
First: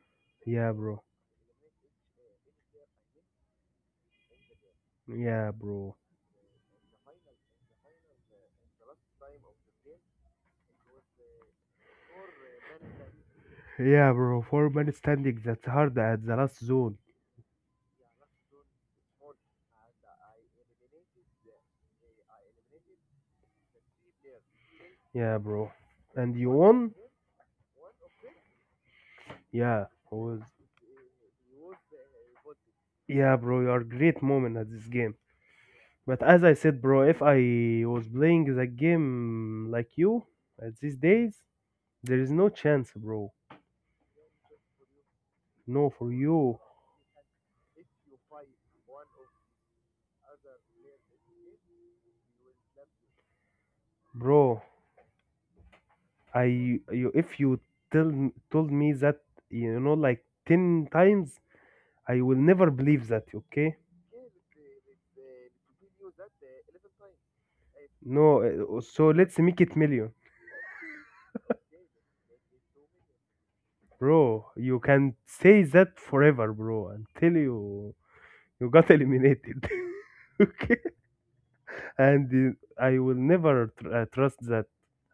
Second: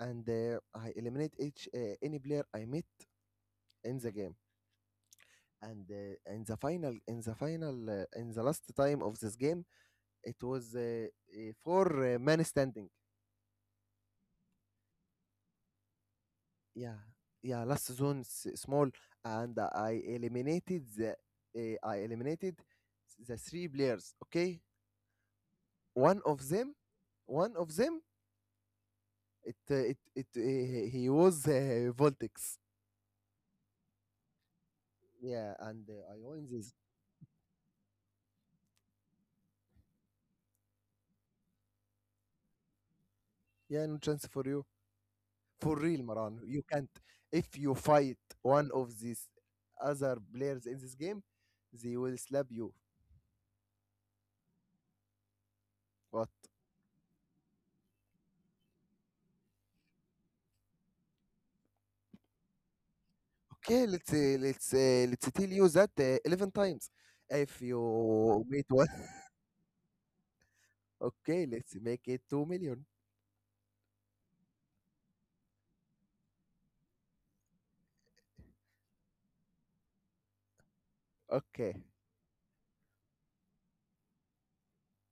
And yeah, I bro. eliminate each any player I meet in the game. Yeah, And bro. In the final, in the final, in the last time of this game, it was four men standing. Yeah, bro. Four-man standing. That's hard at the last Yeah, zone. yeah, last zone small, and I eliminated the three players. Okay, Yeah, bro. one And of you them won? one of them it Yeah. Was he was Voltex. yeah, bro. You are great moment at this game. Yeah, and I But as won I this. said, bro, if I was playing the game like you at these days, there is no chance, bro. Yeah, no chance for you. For No, real, for Maran. you, You can't. If you fight one of these other players in this game, they will slap you. bro. But I— you if you told me that you know like 10 times, I will never believe that. Okay? okay, let's tell you that 11 times. If No. you meet uh, one, So let's make it million, okay, let's make it 2 million. bro. You can say that forever, bro. Until you— you got eliminated. okay. Okay, And I will never trust that.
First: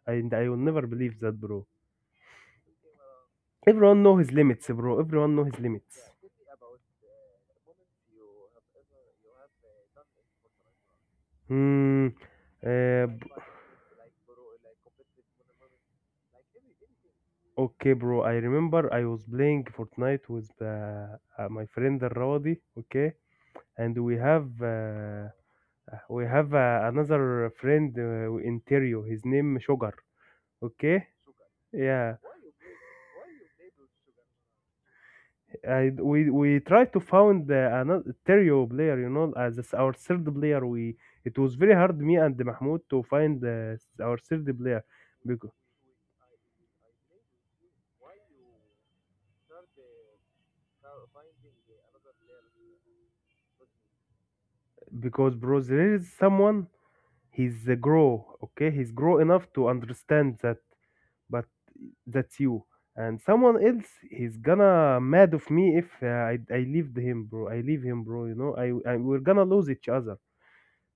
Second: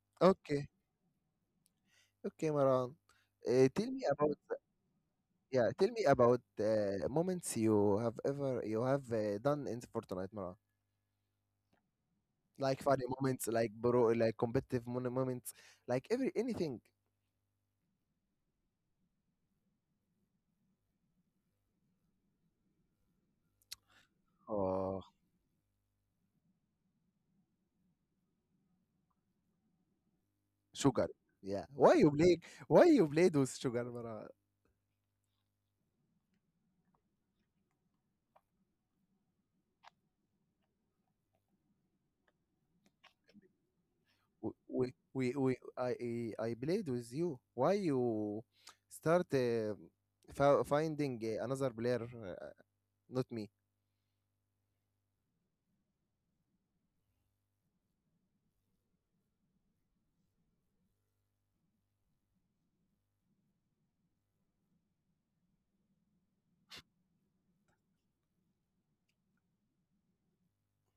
And I will okay, never believe that, bro. okay, Maran. Tell Everyone me know his about limits, eh, bro. Everyone know his yeah, tell limits. me about moments you have ever you have done in Fortnite, Mara. Hmm. Like funny Uh, b- moments, like bro, like competitive moments, like every anything. okay, bro. I remember I was playing Fortnite with my friend Rawdi. Okay, and Oh, we have another friend in Terio. His name Sugar. Okay. sugar. Yeah. Why you Yeah. played? Why you played with sugar, Mara? I we tried to found another stereo player, you know, as our third player. We it was very hard me and Mahmoud to find our third W- player we because I played with you. Why you start finding another player, not me? Bro, there is someone he's grow enough to understand that, but that's you. And someone else, he's gonna mad of me if I leave him, bro. I leave him, bro. You know, I we're gonna lose each other.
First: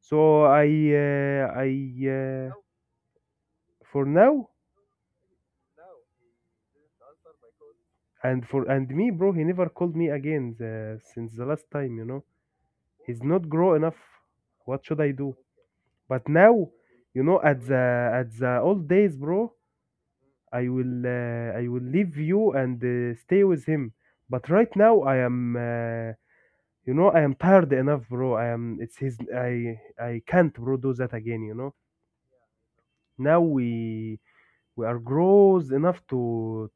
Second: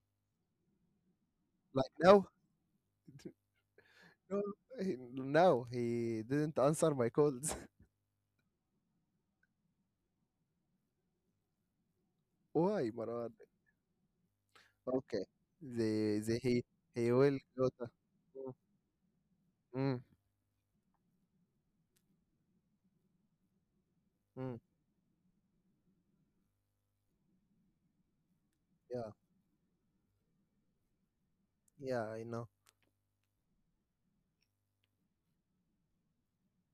So I uh, I Like now, uh, for no, now— now he didn't answer my calls. and for and me, bro, he never called me again since the last time, you know. Why, He's Mara? not grow enough. What should I Okay. do? But They now, he you will know, at go to the mm, old days, bro, mm, I will I will leave you and stay with him. But mm. right now, I am, you know, I am tired enough, bro. I am. It's Yeah, his. I can't, bro, do that again, you know. yeah, I know. Now we are grows enough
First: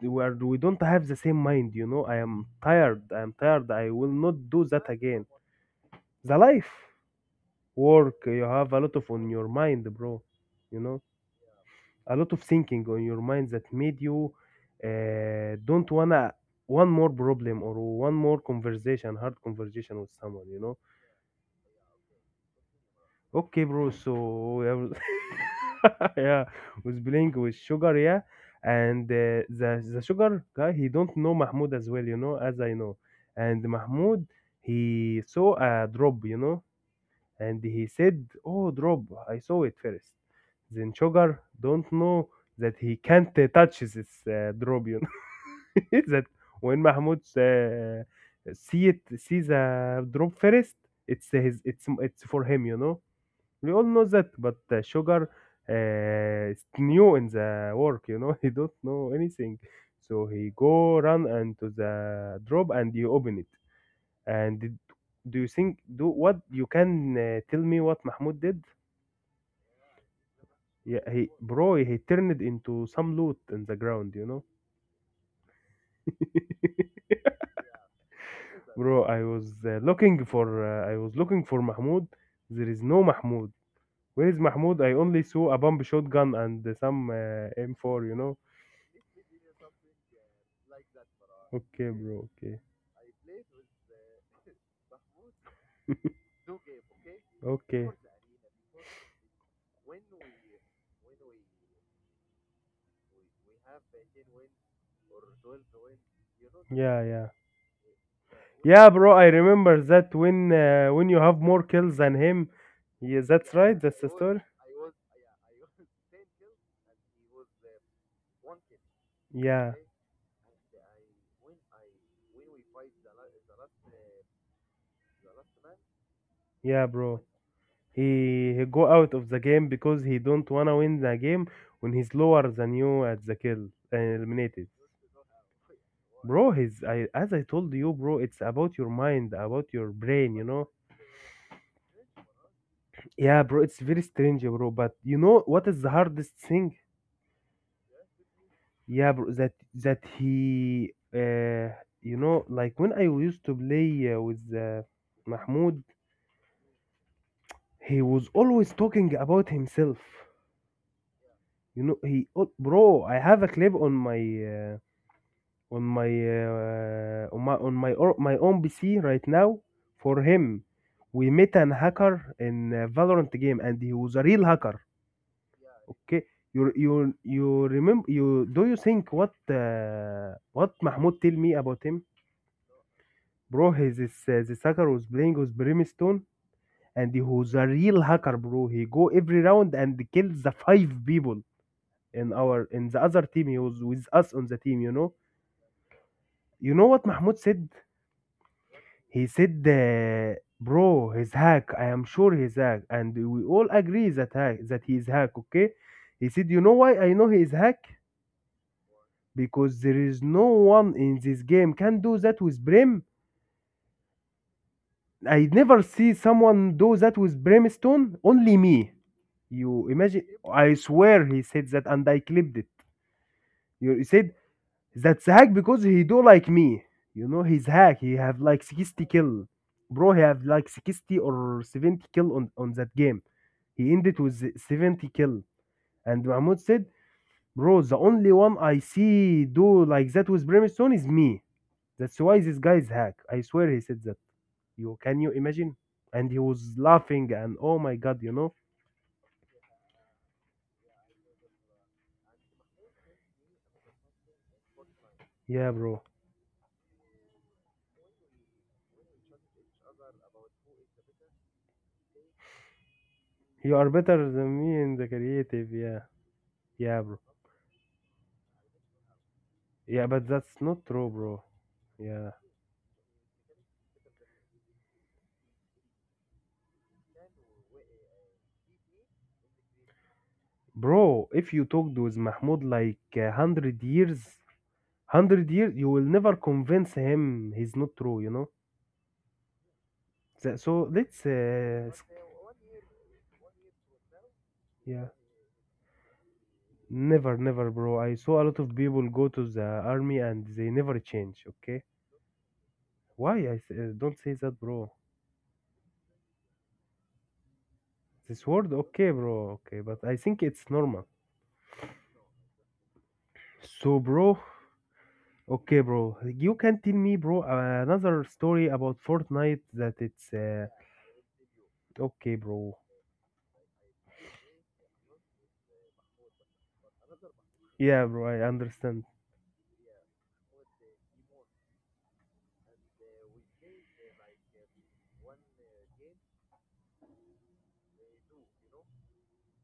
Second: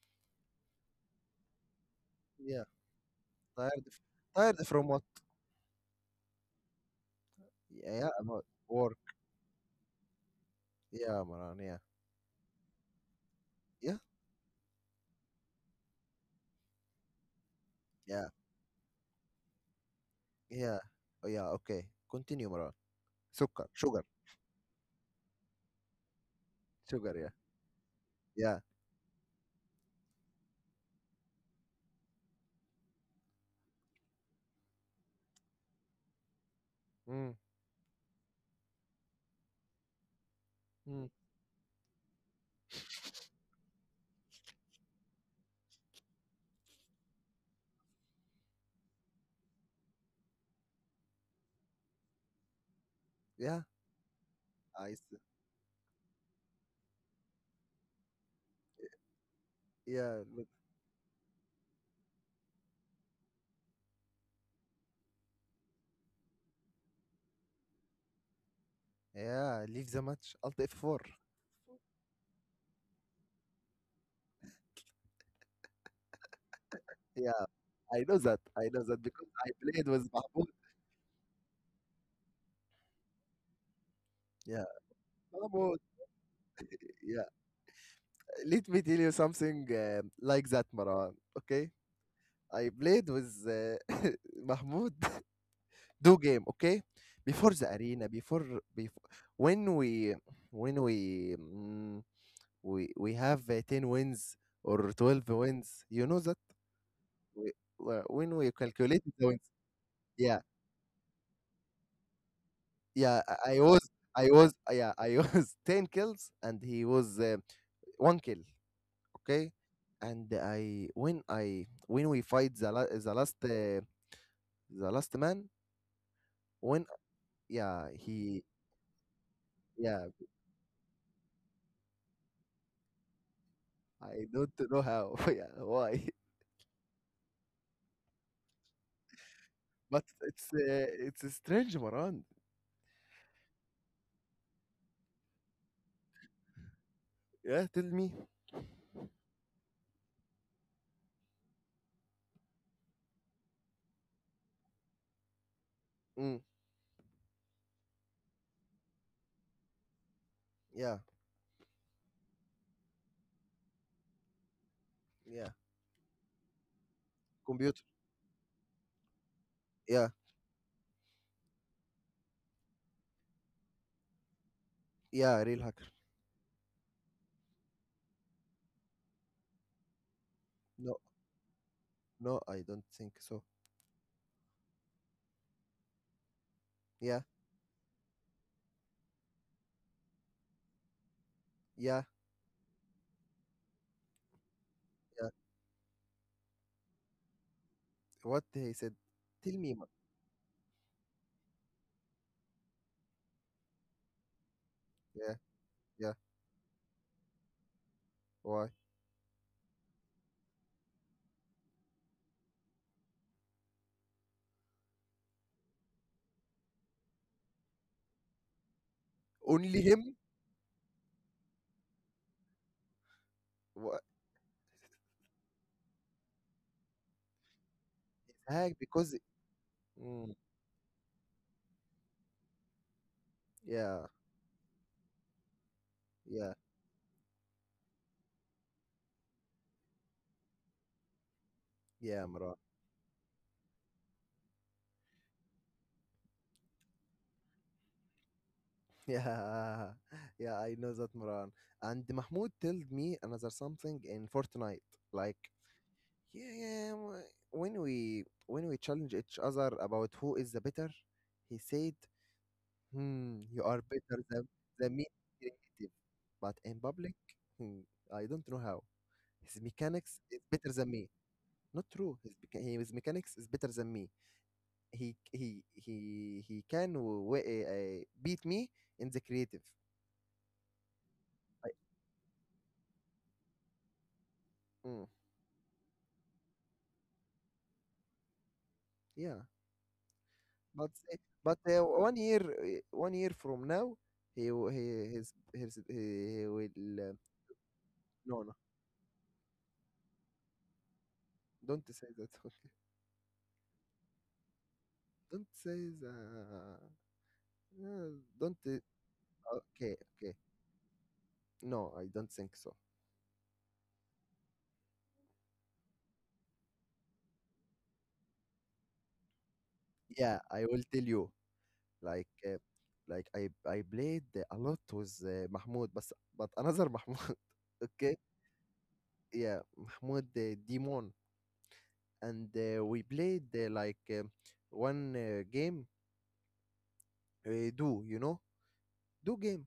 to- we are we don't have the same mind, you know. I am Yeah. tired, I am tired, Tired I f- will not do tired from that what? again. The life Yeah, yeah, work. You about have a lot work. of on your mind, bro, you know, Yeah, Maran, yeah. a lot of thinking on your mind that Yeah, made you don't wanna one more problem or one yeah, more conversation, hard conversation with someone, you know. yeah. Oh yeah, okay. Continue, Maran. Okay, Sugar, bro, sugar, so yeah, was sugar, yeah. playing with Sugar, yeah, Yeah. and the Sugar guy, he don't know Mahmoud as well, you know, as I know, and Mahmoud he saw a drop, you know, Mm, and he said, "Oh, drop! I saw it first." Then mm. Sugar don't know that he can't touch this drop, you know, that when Mahmoud see the drop first, it's his, it's for him, you know, Yeah. we all know that, but I see. sugar is new in the work, you know, he don't know anything. Yeah, So look. he go run into the drop and you open it. And did, do you think do what you can tell me what Mahmoud did? Yeah, leave the match. Alt F4. Yeah, he bro, he turned it into some loot in the ground, you know. Yeah, I know that. I know that Bro, I because was I played with looking for Mahmoud. I was looking for Mahmoud. There is no Mahmoud. Where is Yeah. Mahmoud? I only saw a Mahmoud. bomb shotgun and some Yeah. M4, you know. Let me tell you something like that, Maran. Okay, Okay, bro. Okay. I played with Mahmoud do game. Okay, before the Okay. arena, before before when we when we mm, we have ten wins or 12 wins. You know that Yeah, yeah. we, when we Yeah, calculated bro, I the wins. remember that Yeah, when you have more kills than him. yeah. Yeah, that's I I right. was That's the I story. was yeah, I was ten kills and he was one kill. Okay, Yeah. and I when we fight the last. The Last Man when, Yeah, bro. yeah, he, He go out of the game because yeah, he don't wanna win the game when he's lower than you at the kill and I don't eliminated. know how. Yeah, why? Bro, his— I as I told you, bro, it's about your mind, about your But brain, you it's uh, know. it's a strange, Maran. Yeah, bro, it's very strange, bro, but you know what is the hardest thing? Yeah, tell me. Yeah, bro, that he, you know, like when I used to play with Mahmoud, Mm, he was always talking about himself. yeah, You know, he, oh, bro, I have a clip on my yeah. On my on Computer. my or, my own PC right now Yeah, for him. We met an hacker in Valorant game, and he was a real hacker. yeah, real hacker. Okay, you remember you do you think what No, Mahmoud tell me about him? no, I don't think so. Bro, his this hacker was playing with Brimstone and he Yeah, was a real hacker, bro. He go every round and kills the five people yeah, in our in the other team. He was with us on the team, you know. yeah. You know what Mahmoud said? What he said? He Tell said, me. Bro, he's hack. I am sure he's hack, and we all agree that hack that he's Yeah, hack. Okay. yeah. He said, you know why I know he is hack? Why? Because there is no one in this game can do that with Brim. I never see someone do that with Brimstone. Only me. Only You him? imagine? I swear he said that, and I clipped it. You What? he said that's hack because he do like me. You know he's hack. He have like Hack 60 because. kill, bro. He Mm, have like 60 or 70 kill on that game. He yeah, ended with 70 kill, and yeah, Mahmoud said, bro, the only one I see do like that with Brimstone is me. That's yeah, why Maran. this guy is hack. I swear he said that. You can you imagine? And he was laughing and oh my god, you know? Yeah, yeah, I know that, Moran. And Mahmoud told me another something in Fortnite. Like, Yeah, bro. yeah, yeah, when we challenge each other about who is the better, he said, "Hmm, you You are are better better than than me in me, the in creative, creative, yeah. but in Yeah, public, bro. hmm, I don't know how. His Yeah, mechanics but is that's better not than me. true, bro. Not true. Yeah. His mechanics is better than me. He can beat me in the creative. Bro, if you I, talked with Mahmoud like a mm, hundred years, you will never convince him he's not true, you know? yeah." So But let's, one year from now, he will- he yeah, his he, he will uh, never, never, bro. I saw a no, no, lot of people go to the army and they never change, don't okay? say that. Why? I s- don't say that, bro. Don't say that. uh, This don't. word, okay, bro, okay, but I okay. think it's normal. No, I don't think so. So, bro, okay, bro. You can tell me, bro, another story about Fortnite that it's Yeah, I will tell you. like okay, uh, bro. like I played a lot with Mahmoud, but another Mahmoud, Yeah, okay. bro, I understand. Yeah, Mahmoud Demon, and we played like one game. Do you know do game,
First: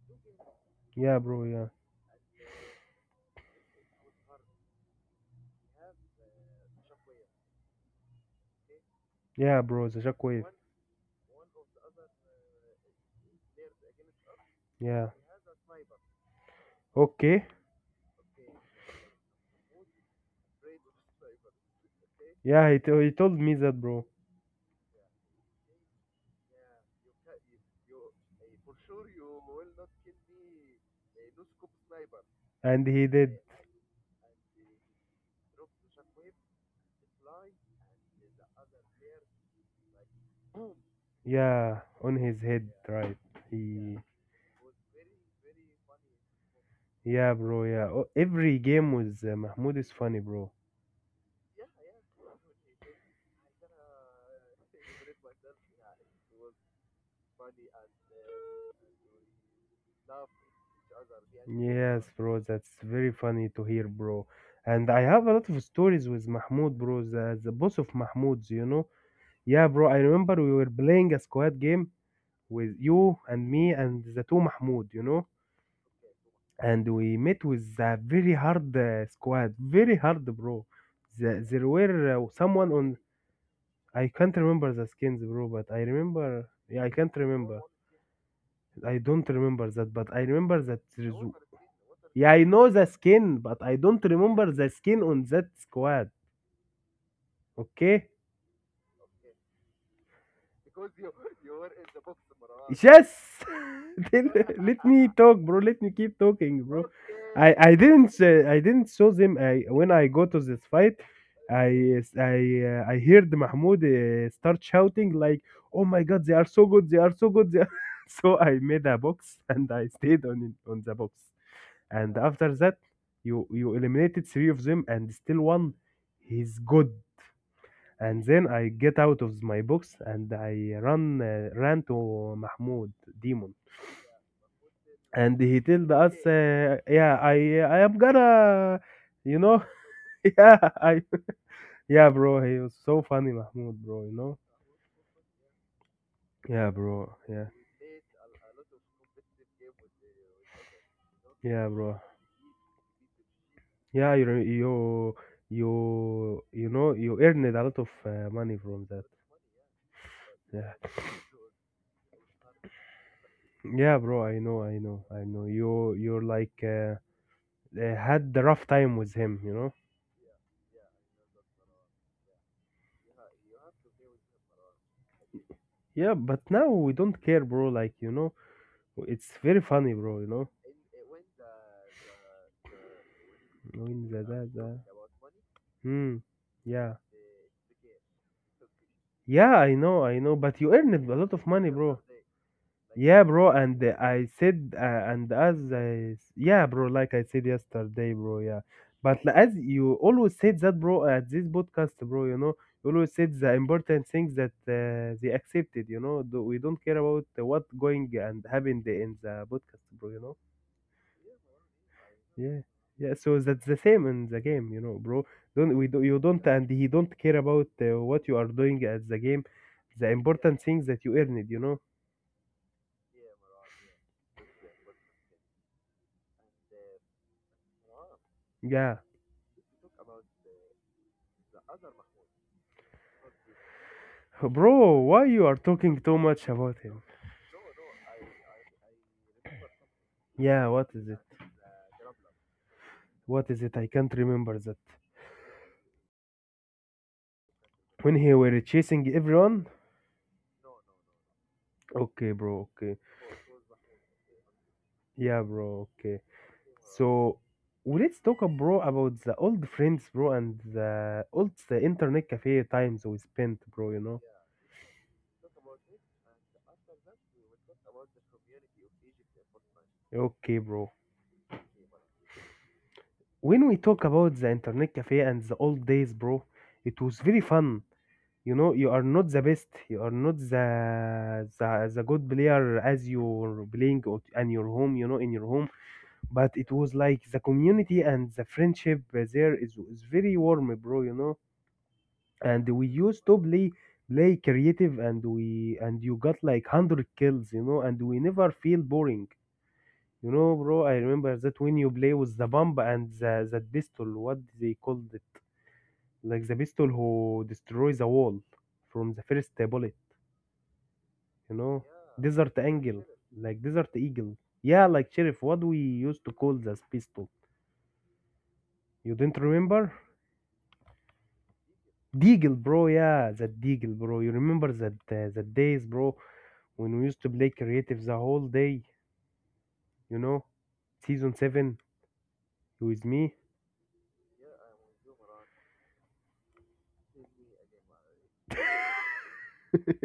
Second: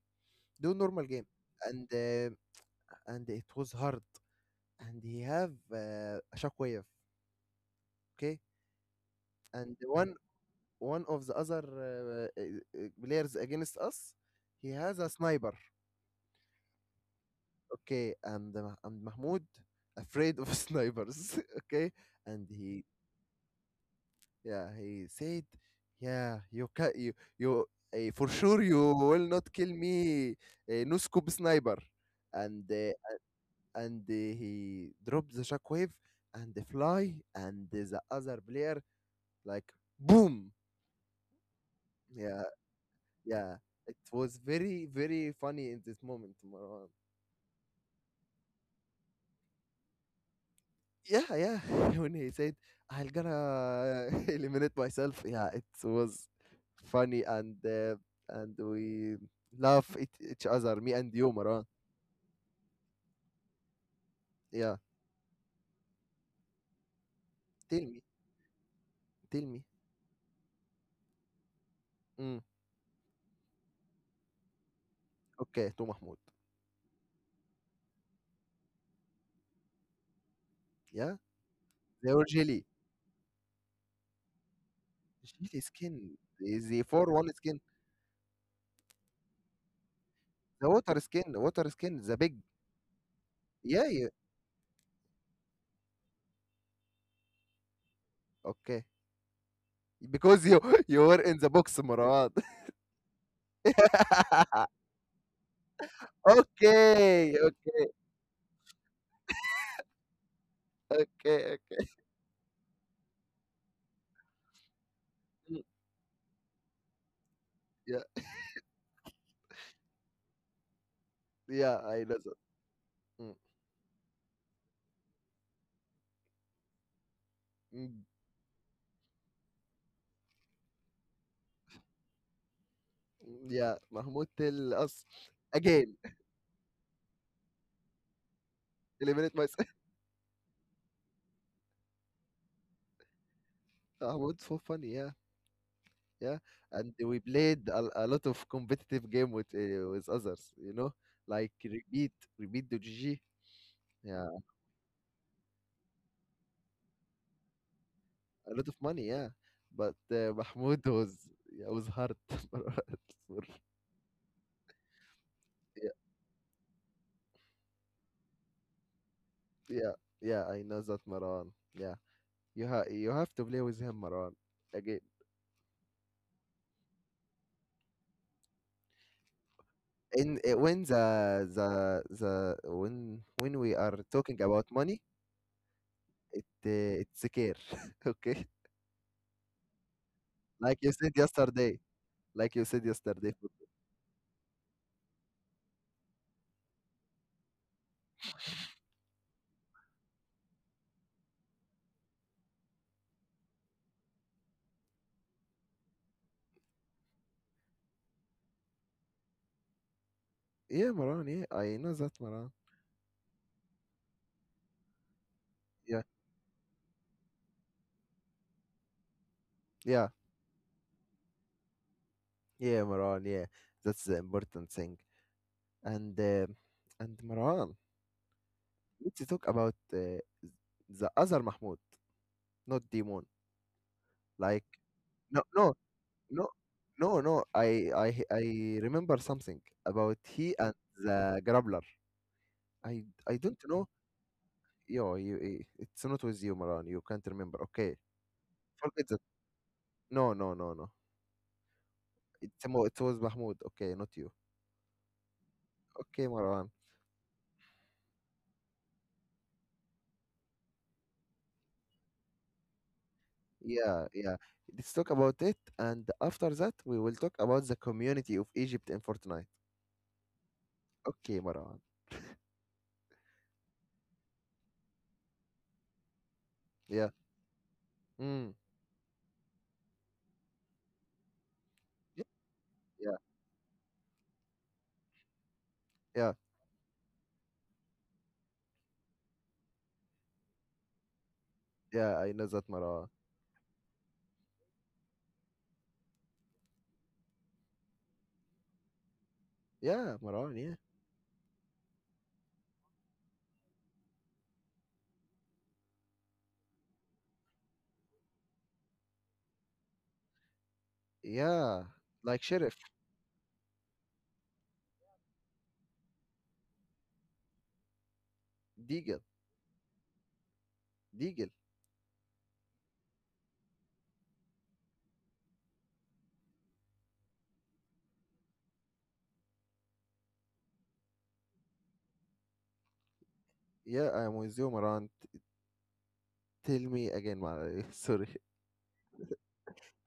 do normal Yeah, game. bro, yeah. And it was hard. And he have a shockwave, okay. Yeah, And bro, the one shockwave. one of the other uh, uh, players against us, he has Yeah. a sniper, Okay. okay. And Mahmoud afraid of snipers, okay. And Yeah, he, he told me that, bro. yeah, he said, yeah, you can you you for sure you will not kill me, no scope sniper. and And uh, he did. and uh, he dropped the shockwave, and the fly and the other player, like boom. Yeah, on his Yeah, head, right. yeah, it He was very very funny in this moment, Marwan. Yeah, bro, yeah. Oh, every game with Mahmoud is funny, bro. Yeah, yeah, when he said I'm gonna eliminate myself, yeah, it was funny. And we laugh at each other, me and you, Marwan. Yes, bro, that's very funny to hear, bro. Yeah, And I have a lot of stories with Mahmoud, bro, the tell boss of me, Mahmoud's, you know? tell me. Yeah, bro, I remember we were playing a squad game Mm. with you and me and the two Mahmoud, Okay, to Mahmoud. and we met with a very hard squad, very hard, bro. Yeah, There were they were jelly, someone on. I can't remember the skins, bro, jelly but I skin, remember, the yeah, I 4 can't 1 skin. remember. I don't remember that, but I remember The that there is, water skin, the yeah, big, I know the skin, but I yeah, don't yeah. remember the skin on that squad, okay? Okay, because you you were in the box, Murad. Yes. Then let me talk, bro. Let me keep talking, bro. Okay, okay, I didn't saw them. I when I go to this fight, okay, okay. I I I heard Mahmoud start shouting like, Mm, "Oh my God, they are so good! They are so good! Yeah, so I made a box" and I stayed on the box. yeah, I And know that. after that, Mm, you eliminated three of them and still one. He's good, mm, and then I get out of my box and I run ran to Mahmoud mm, demon, yeah, Mahmoud tell us and he told again, us, yeah, I am gonna, eliminate you know myself. yeah, I, yeah, bro, he was so funny, Mahmoud, bro, you know, Mahmoud so funny, yeah, yeah. yeah, And bro, we yeah. played a lot of competitive game with others, you know, like Yeah, bro, repeat, repeat the GG. yeah. You you know you earned a lot of A money lot of from that, money, yeah. But yeah. Mahmoud was, yeah, was hurt. Marwan. Yeah, bro, I know, I know, I know, Yeah, you're like had the rough time with him, you know. yeah, yeah. I know that, Maran. Yeah, you have to play with him, Maran. Again, Yeah, but now we don't care, bro. Like, it's very funny, bro. You in know, when the the when we are when talking about money, hmm, yeah, it's a care, okay? yeah. I know, I know. But you Like you earned said a lot of money, yesterday. bro. Like you said Yeah, yesterday. bro. And I said, and as yeah, bro. Like I said yesterday, bro. Yeah, but as you always said that, bro, at this podcast, bro. You know, you always said the important things that they accepted. You know, we don't care about what going and happened in the podcast, bro. You know. Yeah, Maran. Yeah, I know that, Maran. Yeah, yeah. So that's the same in the game, bro. Don't we do Yeah, You don't and he don't care about what you are doing at the game. yeah, The important things that you earned. yeah, Maran. Yeah, that's the important thing. And and Maran, Yeah, let's talk about the other Mahmoud, not Demon. Like, bro. Why no, you are no, talking too no, much about him? no, no. I remember something about he Yeah, and what is it? the Grappler. I don't What is it? know. I can't remember that. Yo, it's not with you, Maran. You can't remember. Okay, When he were forget chasing that. everyone. No, no, no, no. Okay, bro. Okay. It was Mahmoud. Okay, not you. Yeah, bro. Okay. Okay, Maran. So well, let's talk, bro, about the old friends, bro, and the old, the internet cafe times we spent, bro. You Yeah, know. yeah. Let's talk about it, and after that, we will talk about the community of Egypt in Fortnite. Okay, bro. Okay, Maran. When we talk about the internet cafe and the old days, bro, it Yeah. was very fun. Mm. You know, you are not the best, you are not the Yeah. good player as Yeah. you're playing in your home, in your home. Yeah. But it was like the community and the friendship there is very warm, bro. You know, Yeah, I know that, and we Maran. used to play creative, and we and you got like 100 kills, and we never feel boring. Yeah, You Maran, know, yeah. bro, I remember that when you play with the bomb and that pistol, what they called like the pistol who destroys the wall from the first bullet, you Yeah, know. Yeah, like Desert, like Sheriff, Angel, sheriff, like Desert Eagle. Yeah, like Sheriff, what we used to call this pistol. You Deagle, didn't remember? Deagle. Deagle, bro, yeah, that Deagle, bro. You remember that that days, bro, when we used to play creative the whole day, you know, season seven you with me. Yeah, I'm with you, Maran. Tell me again, Maran. Sorry.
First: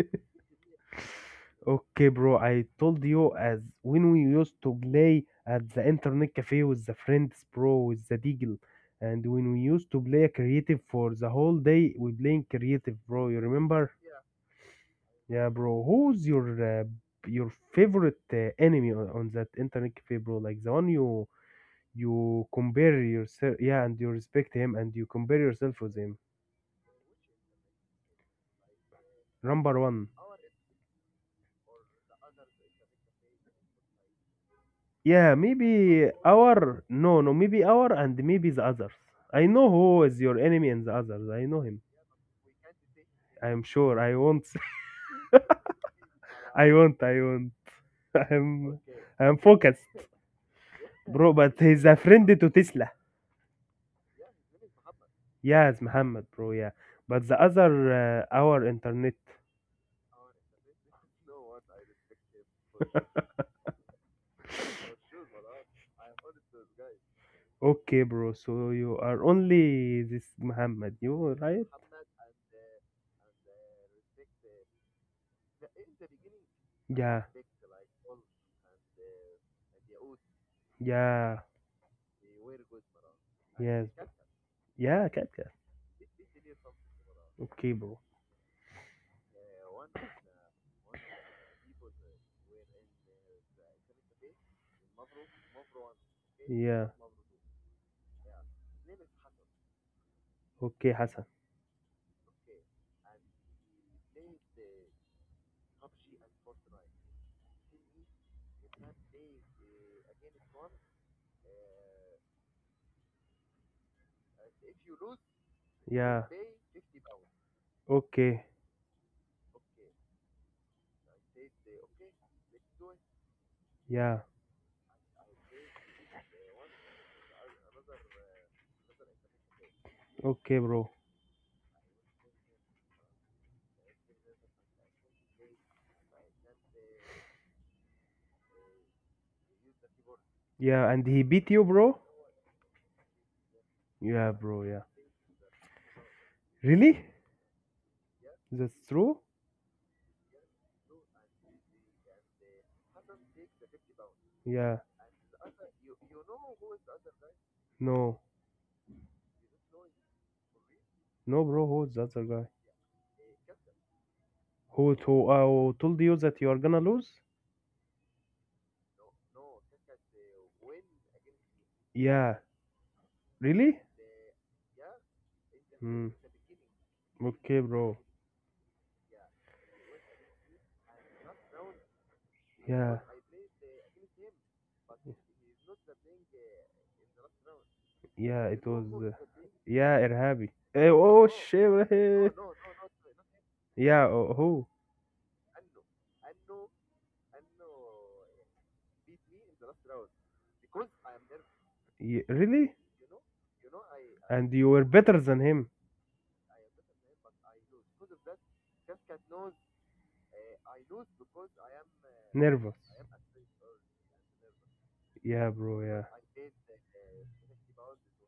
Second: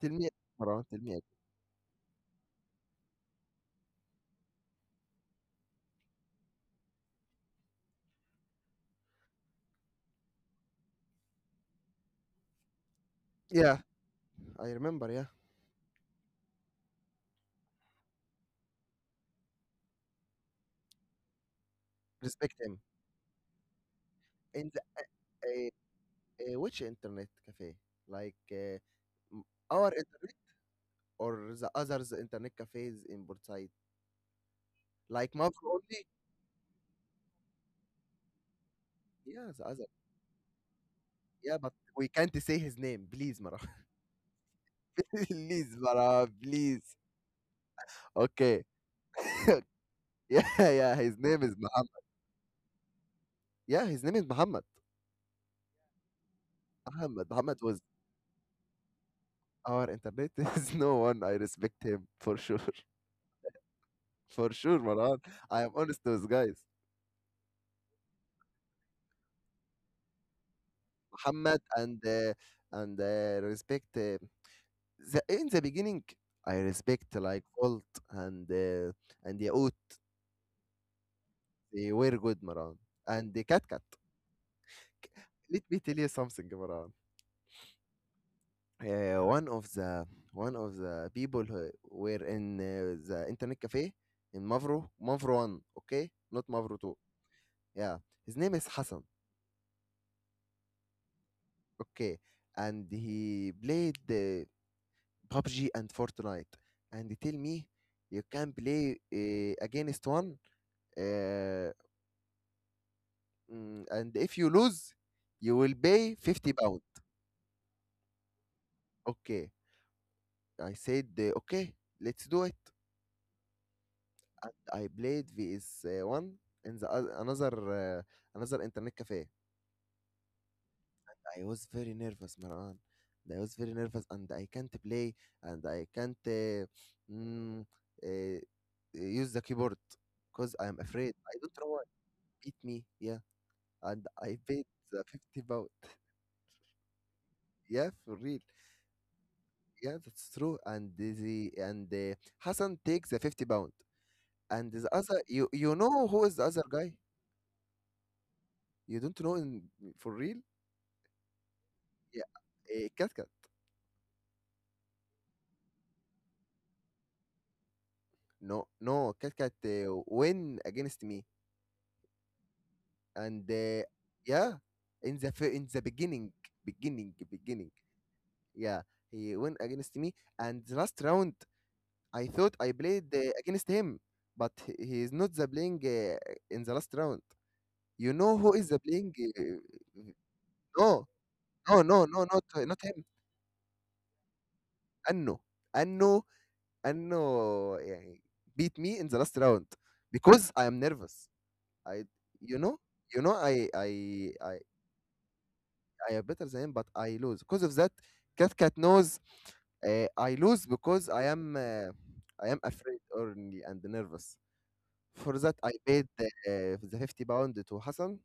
Tell me, Maran, tell me again. Okay, bro, I told you as when we used to play at the internet cafe with the friends, bro, with the deagle. And when we used to play creative for the whole day, we playing creative, bro. You Yeah, remember? I remember, yeah. Yeah, bro. Who's uh, your favorite enemy on, that internet cafe, bro? Like the one you Respect him. compare yourself, yeah, and you respect In him, the, and you compare uh, yourself with him. Which internet cafe? Like uh, m- Number our one. internet, or the others internet cafes in Burtside? Like Yeah, Mavro only? maybe our, no, no, maybe our and maybe the others. I Yeah, the know other. who is your enemy and the others. I Yeah, know but him. we can't say his name. Please, Maran. I'm sure. I won't. Please, Maran, I please. won't. I won't. Okay. I'm. I'm focused, Yeah, yeah, his bro. name is But he's Muhammad. a friend to Tesla. Yeah, his name is Muhammad. Yes, Muhammad, bro. Yeah. Muhammad. But the Muhammad was other, our internet. our internet. There's no one I respect him for sure. For sure, Maran. I am honest to those guys. Okay, bro. So you are only this Muhammad. You Muhammad right? and respect, the, in the beginning I respect Yeah. like Volt and uh, and Yaoot. Yeah. They were good, Maran. And the Cat Cat. Yes. Yeah. Cat, cat. Let me tell you something, Maran. Okay, bro. uh, one of the one of the people who were in the internet cafe in Mavro 1, okay, not Mavro Yeah. 2. Yeah, his name is Hassan, Okay, Hassan. okay. And he played the PUBG and Fortnite, and he tell me, you can play against one, uh, and if you lose you will pay Yeah. £50, Okay. okay. I said, okay, let's do it. Yeah. And I played VS1 in another uh, another internet cafe. Okay, bro. I was very nervous, Maran. I was very nervous, and I can't play, and I can't mm, uh, use the keyboard because I'm Yeah, and afraid. he I don't beat you, know why. bro? Beat me, yeah, and Yeah, I bro. paid Yeah. the £50. Really? Yeah, for real. That's true? Yeah, that's true. And Hassan takes the £50, and Yeah. the other, you know who is the other guy? No. You don't know for real? No, bro. Who's that Yeah, other guy? Cat Cat. Who who told you that you are gonna lose? No, no, Cat Cat win against me, Yeah. and Really? Yeah, in the Hmm. beginning, beginning, Okay, beginning, bro. yeah, he win against me. And the last round I thought I Yeah. played against him, but he is not the playing in the last round. You know Yeah, who it is the was. playing? Yeah, Irhabi. Eh, Uh, oh, no, no, no, no, shit. not not him. Yeah. Oh, who? Anno, Anno, Anno, yeah, beat me in the last round because I am nervous. I Ye- you really? know you know And I you were better than him. I am better than him, but I lose because of that. Cat Cat knows I lose because I am Nervous. afraid only and nervous. For Yeah, that, I bro. Yeah, paid the £50 to Hassan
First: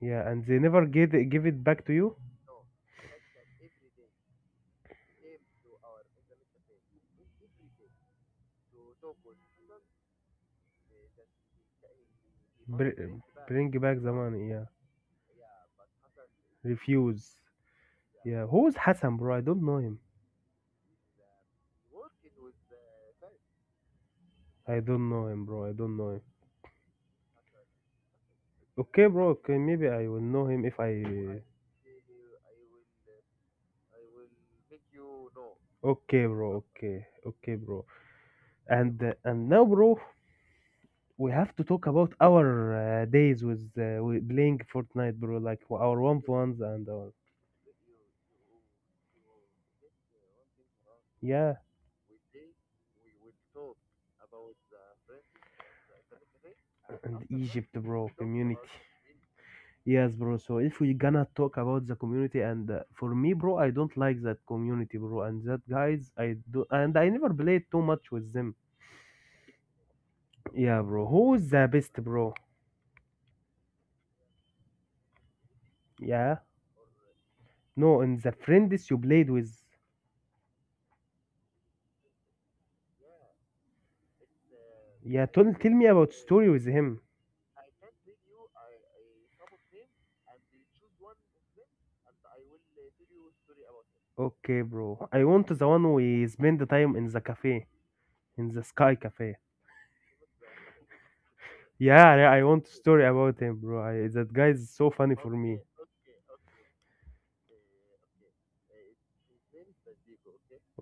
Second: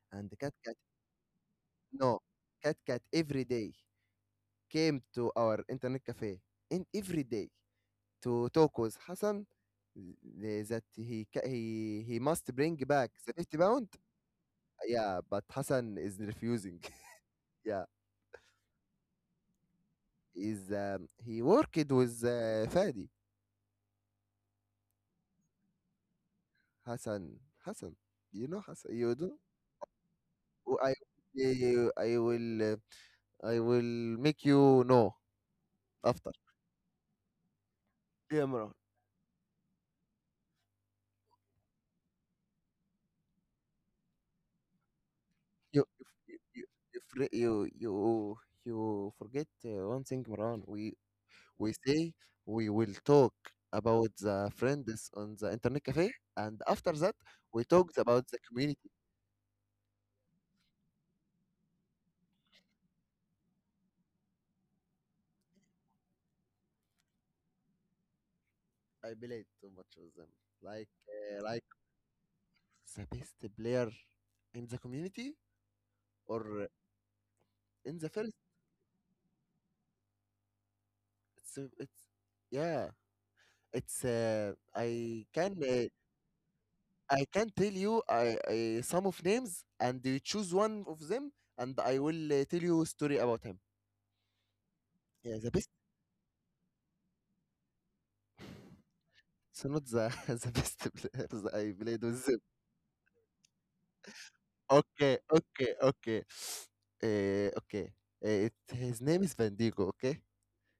yeah. and the And Cat they Cat. never get give it back to you. No, Cat Cat every day came to our internet cafe, and every day to talk with Hassan, that he he must bring Br- back the 50 bring pound back the money. Yeah. Yeah, but Hassan is refusing. Refuse. Yeah, Yeah. Who is Hassan, bro? I don't know him. is he worked with Fadi. I don't know him, bro. I don't know him. Hassan. Hassan, do you know Hassan? Okay, You bro. do. Okay, maybe I will know him if Oh, I. I will make you know Okay, after. bro. Okay. Okay, bro. Yeah, Imran. And and now, bro, we have to talk about our days with playing Fortnite, bro. Like you our one to you ones you and you our, fr- you, you you forget one thing, Maran. We yeah, we say we will talk about the friends on the internet cafe, and after that and we Egypt, talked bro. about the Community. community. Yes, bro. So if we gonna talk about the community, and for me, bro, I don't like that community, bro. And that guys, I do, and I never played too much with them. I played too much with them, Yeah, bro. Who's like the best, bro? the best player in the community. Yeah. Or No, in the and the first friends you played with. it's, yeah, it's Yeah, tell, tell me about story with him. I can tell you, I some of names and you choose one of them, and I will tell you a story about him. Okay, bro. I Yeah, want the best. the one we spend the time in the cafe, in the Sky Cafe. So not the the best players I played Yeah, with yeah, I them. want story about him, bro. I, that guy is so funny Okay, for me. okay, okay. Okay. It, his name is Van Diego. Okay,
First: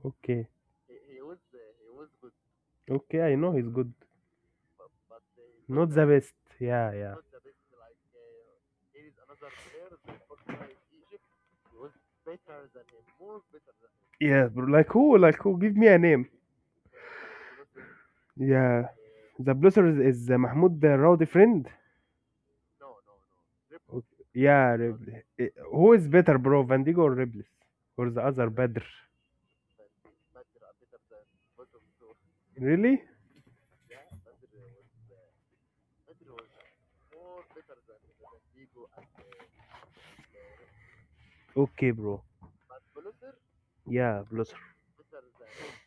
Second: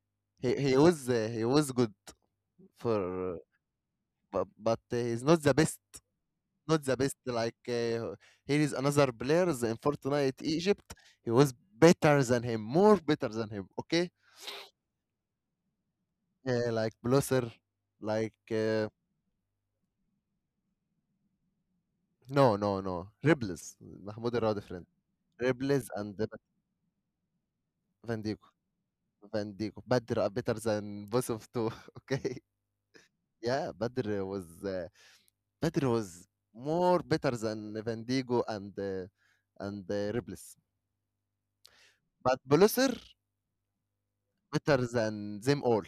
Okay, he was good for, okay, I know he's good. but he's not the best. Not the best. Not Yeah, the yeah. best like, here is another player in Fortnite Egypt. He was better than him, more better than him. Okay, Yeah, bro. Like who? Like who? Give me a name. Like Blosser, like uh, Yeah. The Blosser is Mahmoud the Rowdy friend. no, no, no, Ribles, O- Mahmoud Raudi Yeah, friend, Riblis. Eh, Ribles Who is and better, bro? Vandigo or Riblis? Or Van the Diego, other Badr? Van Diego, Badr are better than both of two. Okay, Really? yeah, Badr was more better than Van Diego and Ribles, Okay, bro. but Blosser Yeah, Blosser. better than them all.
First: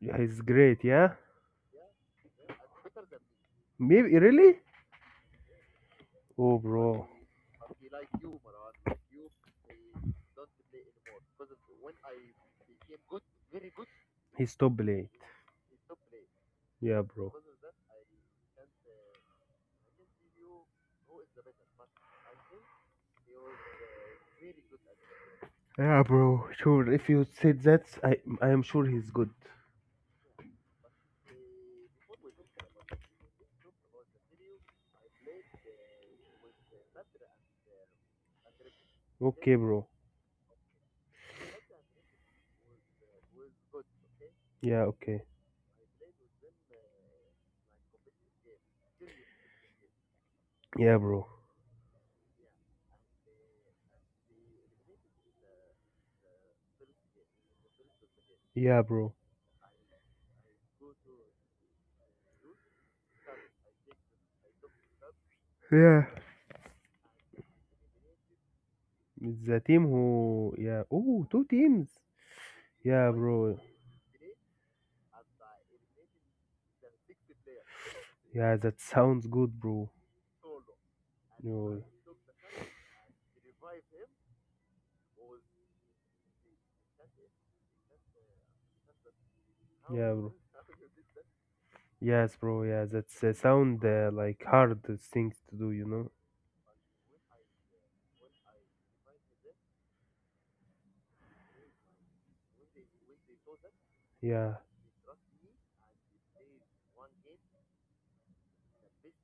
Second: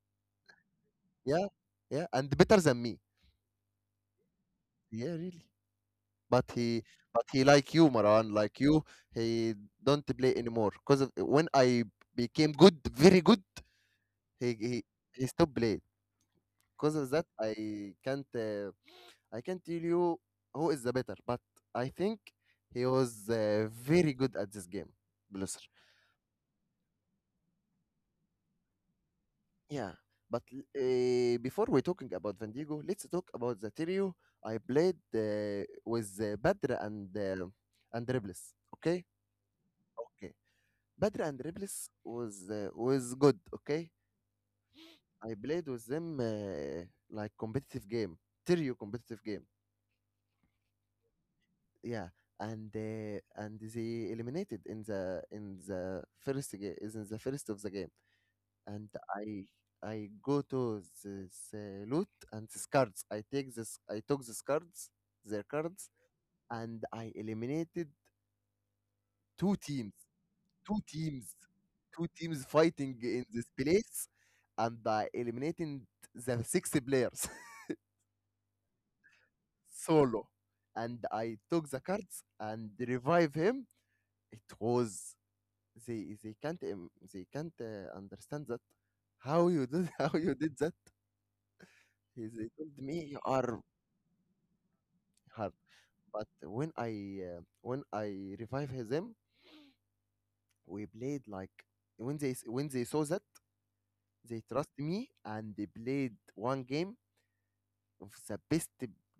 Yeah, he's great, yeah? Yeah, yeah, and better than me. Maybe, really? Yeah, really. But Oh, he, bro. but he like you, Maran, like you. He don't play anymore. Cause of, when I became good, very good, he He's top he, blade. he stopped playing. Cause Yeah, of that, bro. I can't tell you who is the better. But I think he was very good at this game, Blusser. Yeah, bro. Sure. If you said that, I am sure he's good. Yeah. But before we talking about Van Diego, let's talk about the trio I played with Badr and Dribbles. Okay, Okay, bro. okay. Badr and Rebels was good. Okay, Yeah, okay. I played with them like competitive game, Terrio competitive game. Yeah, bro. Yeah, and they eliminated in the first game, is in the first of the game. Yeah, And bro. I I go to this loot and these cards. I take this I took these cards, their cards, Yeah. and I eliminated The two team teams. who, yeah. Two Oh, teams, two teams. two teams fighting Yeah, in this bro. place, and I eliminated the six players Yeah, that sounds good, bro. solo. And I took No, the cards and revive him. It was, they can't im- they can't understand that, how you did, yeah, how bro. you did that. Yes, They bro. told Yeah, me that's you are sound like hard things to hard. do, you know. But when I revive them, we played like, when when they saw that, they Yeah. trust me, and they played one game of the best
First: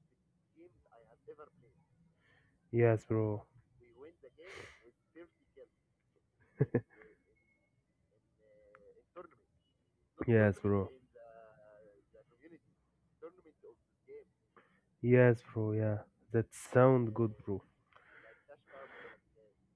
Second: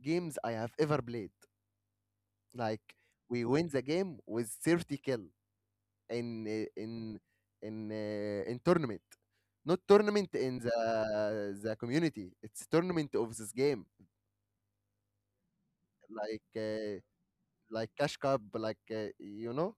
games I have ever played. Like Yes, we bro. win the game with 30 kill in uh, in in tournament. Not tournament in Yes, bro. the community. It's tournament of this game. Yes, bro. Yeah, Like that uh, sound good, bro. like cash cup. You know.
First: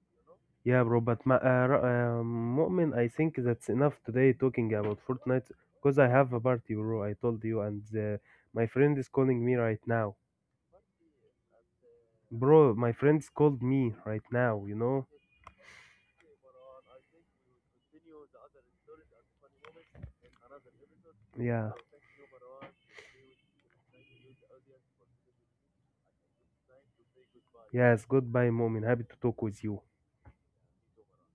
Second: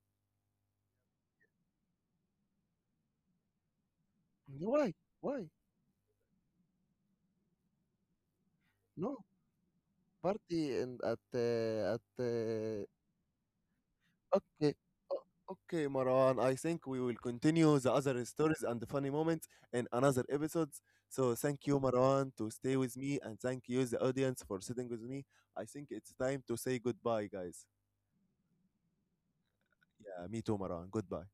Yeah, bro, but Mu'min, I think that's enough today talking Why? about Why? Fortnite because I have a party, bro. I told you, and my friend is No calling me right now. party, and at, at. Bro, Uh, my friend's called me right now, you Okay. know? O okay, Marwan, I think we will continue the other stories and the funny moments in another episodes. So thank Yeah. you, Marwan, to stay with me, and thank you, the audience, for sitting with me. I think it's time to say goodbye, guys. Yes, goodbye, Mu'min. Happy to talk with you. Yeah, me too, Marwan. Goodbye.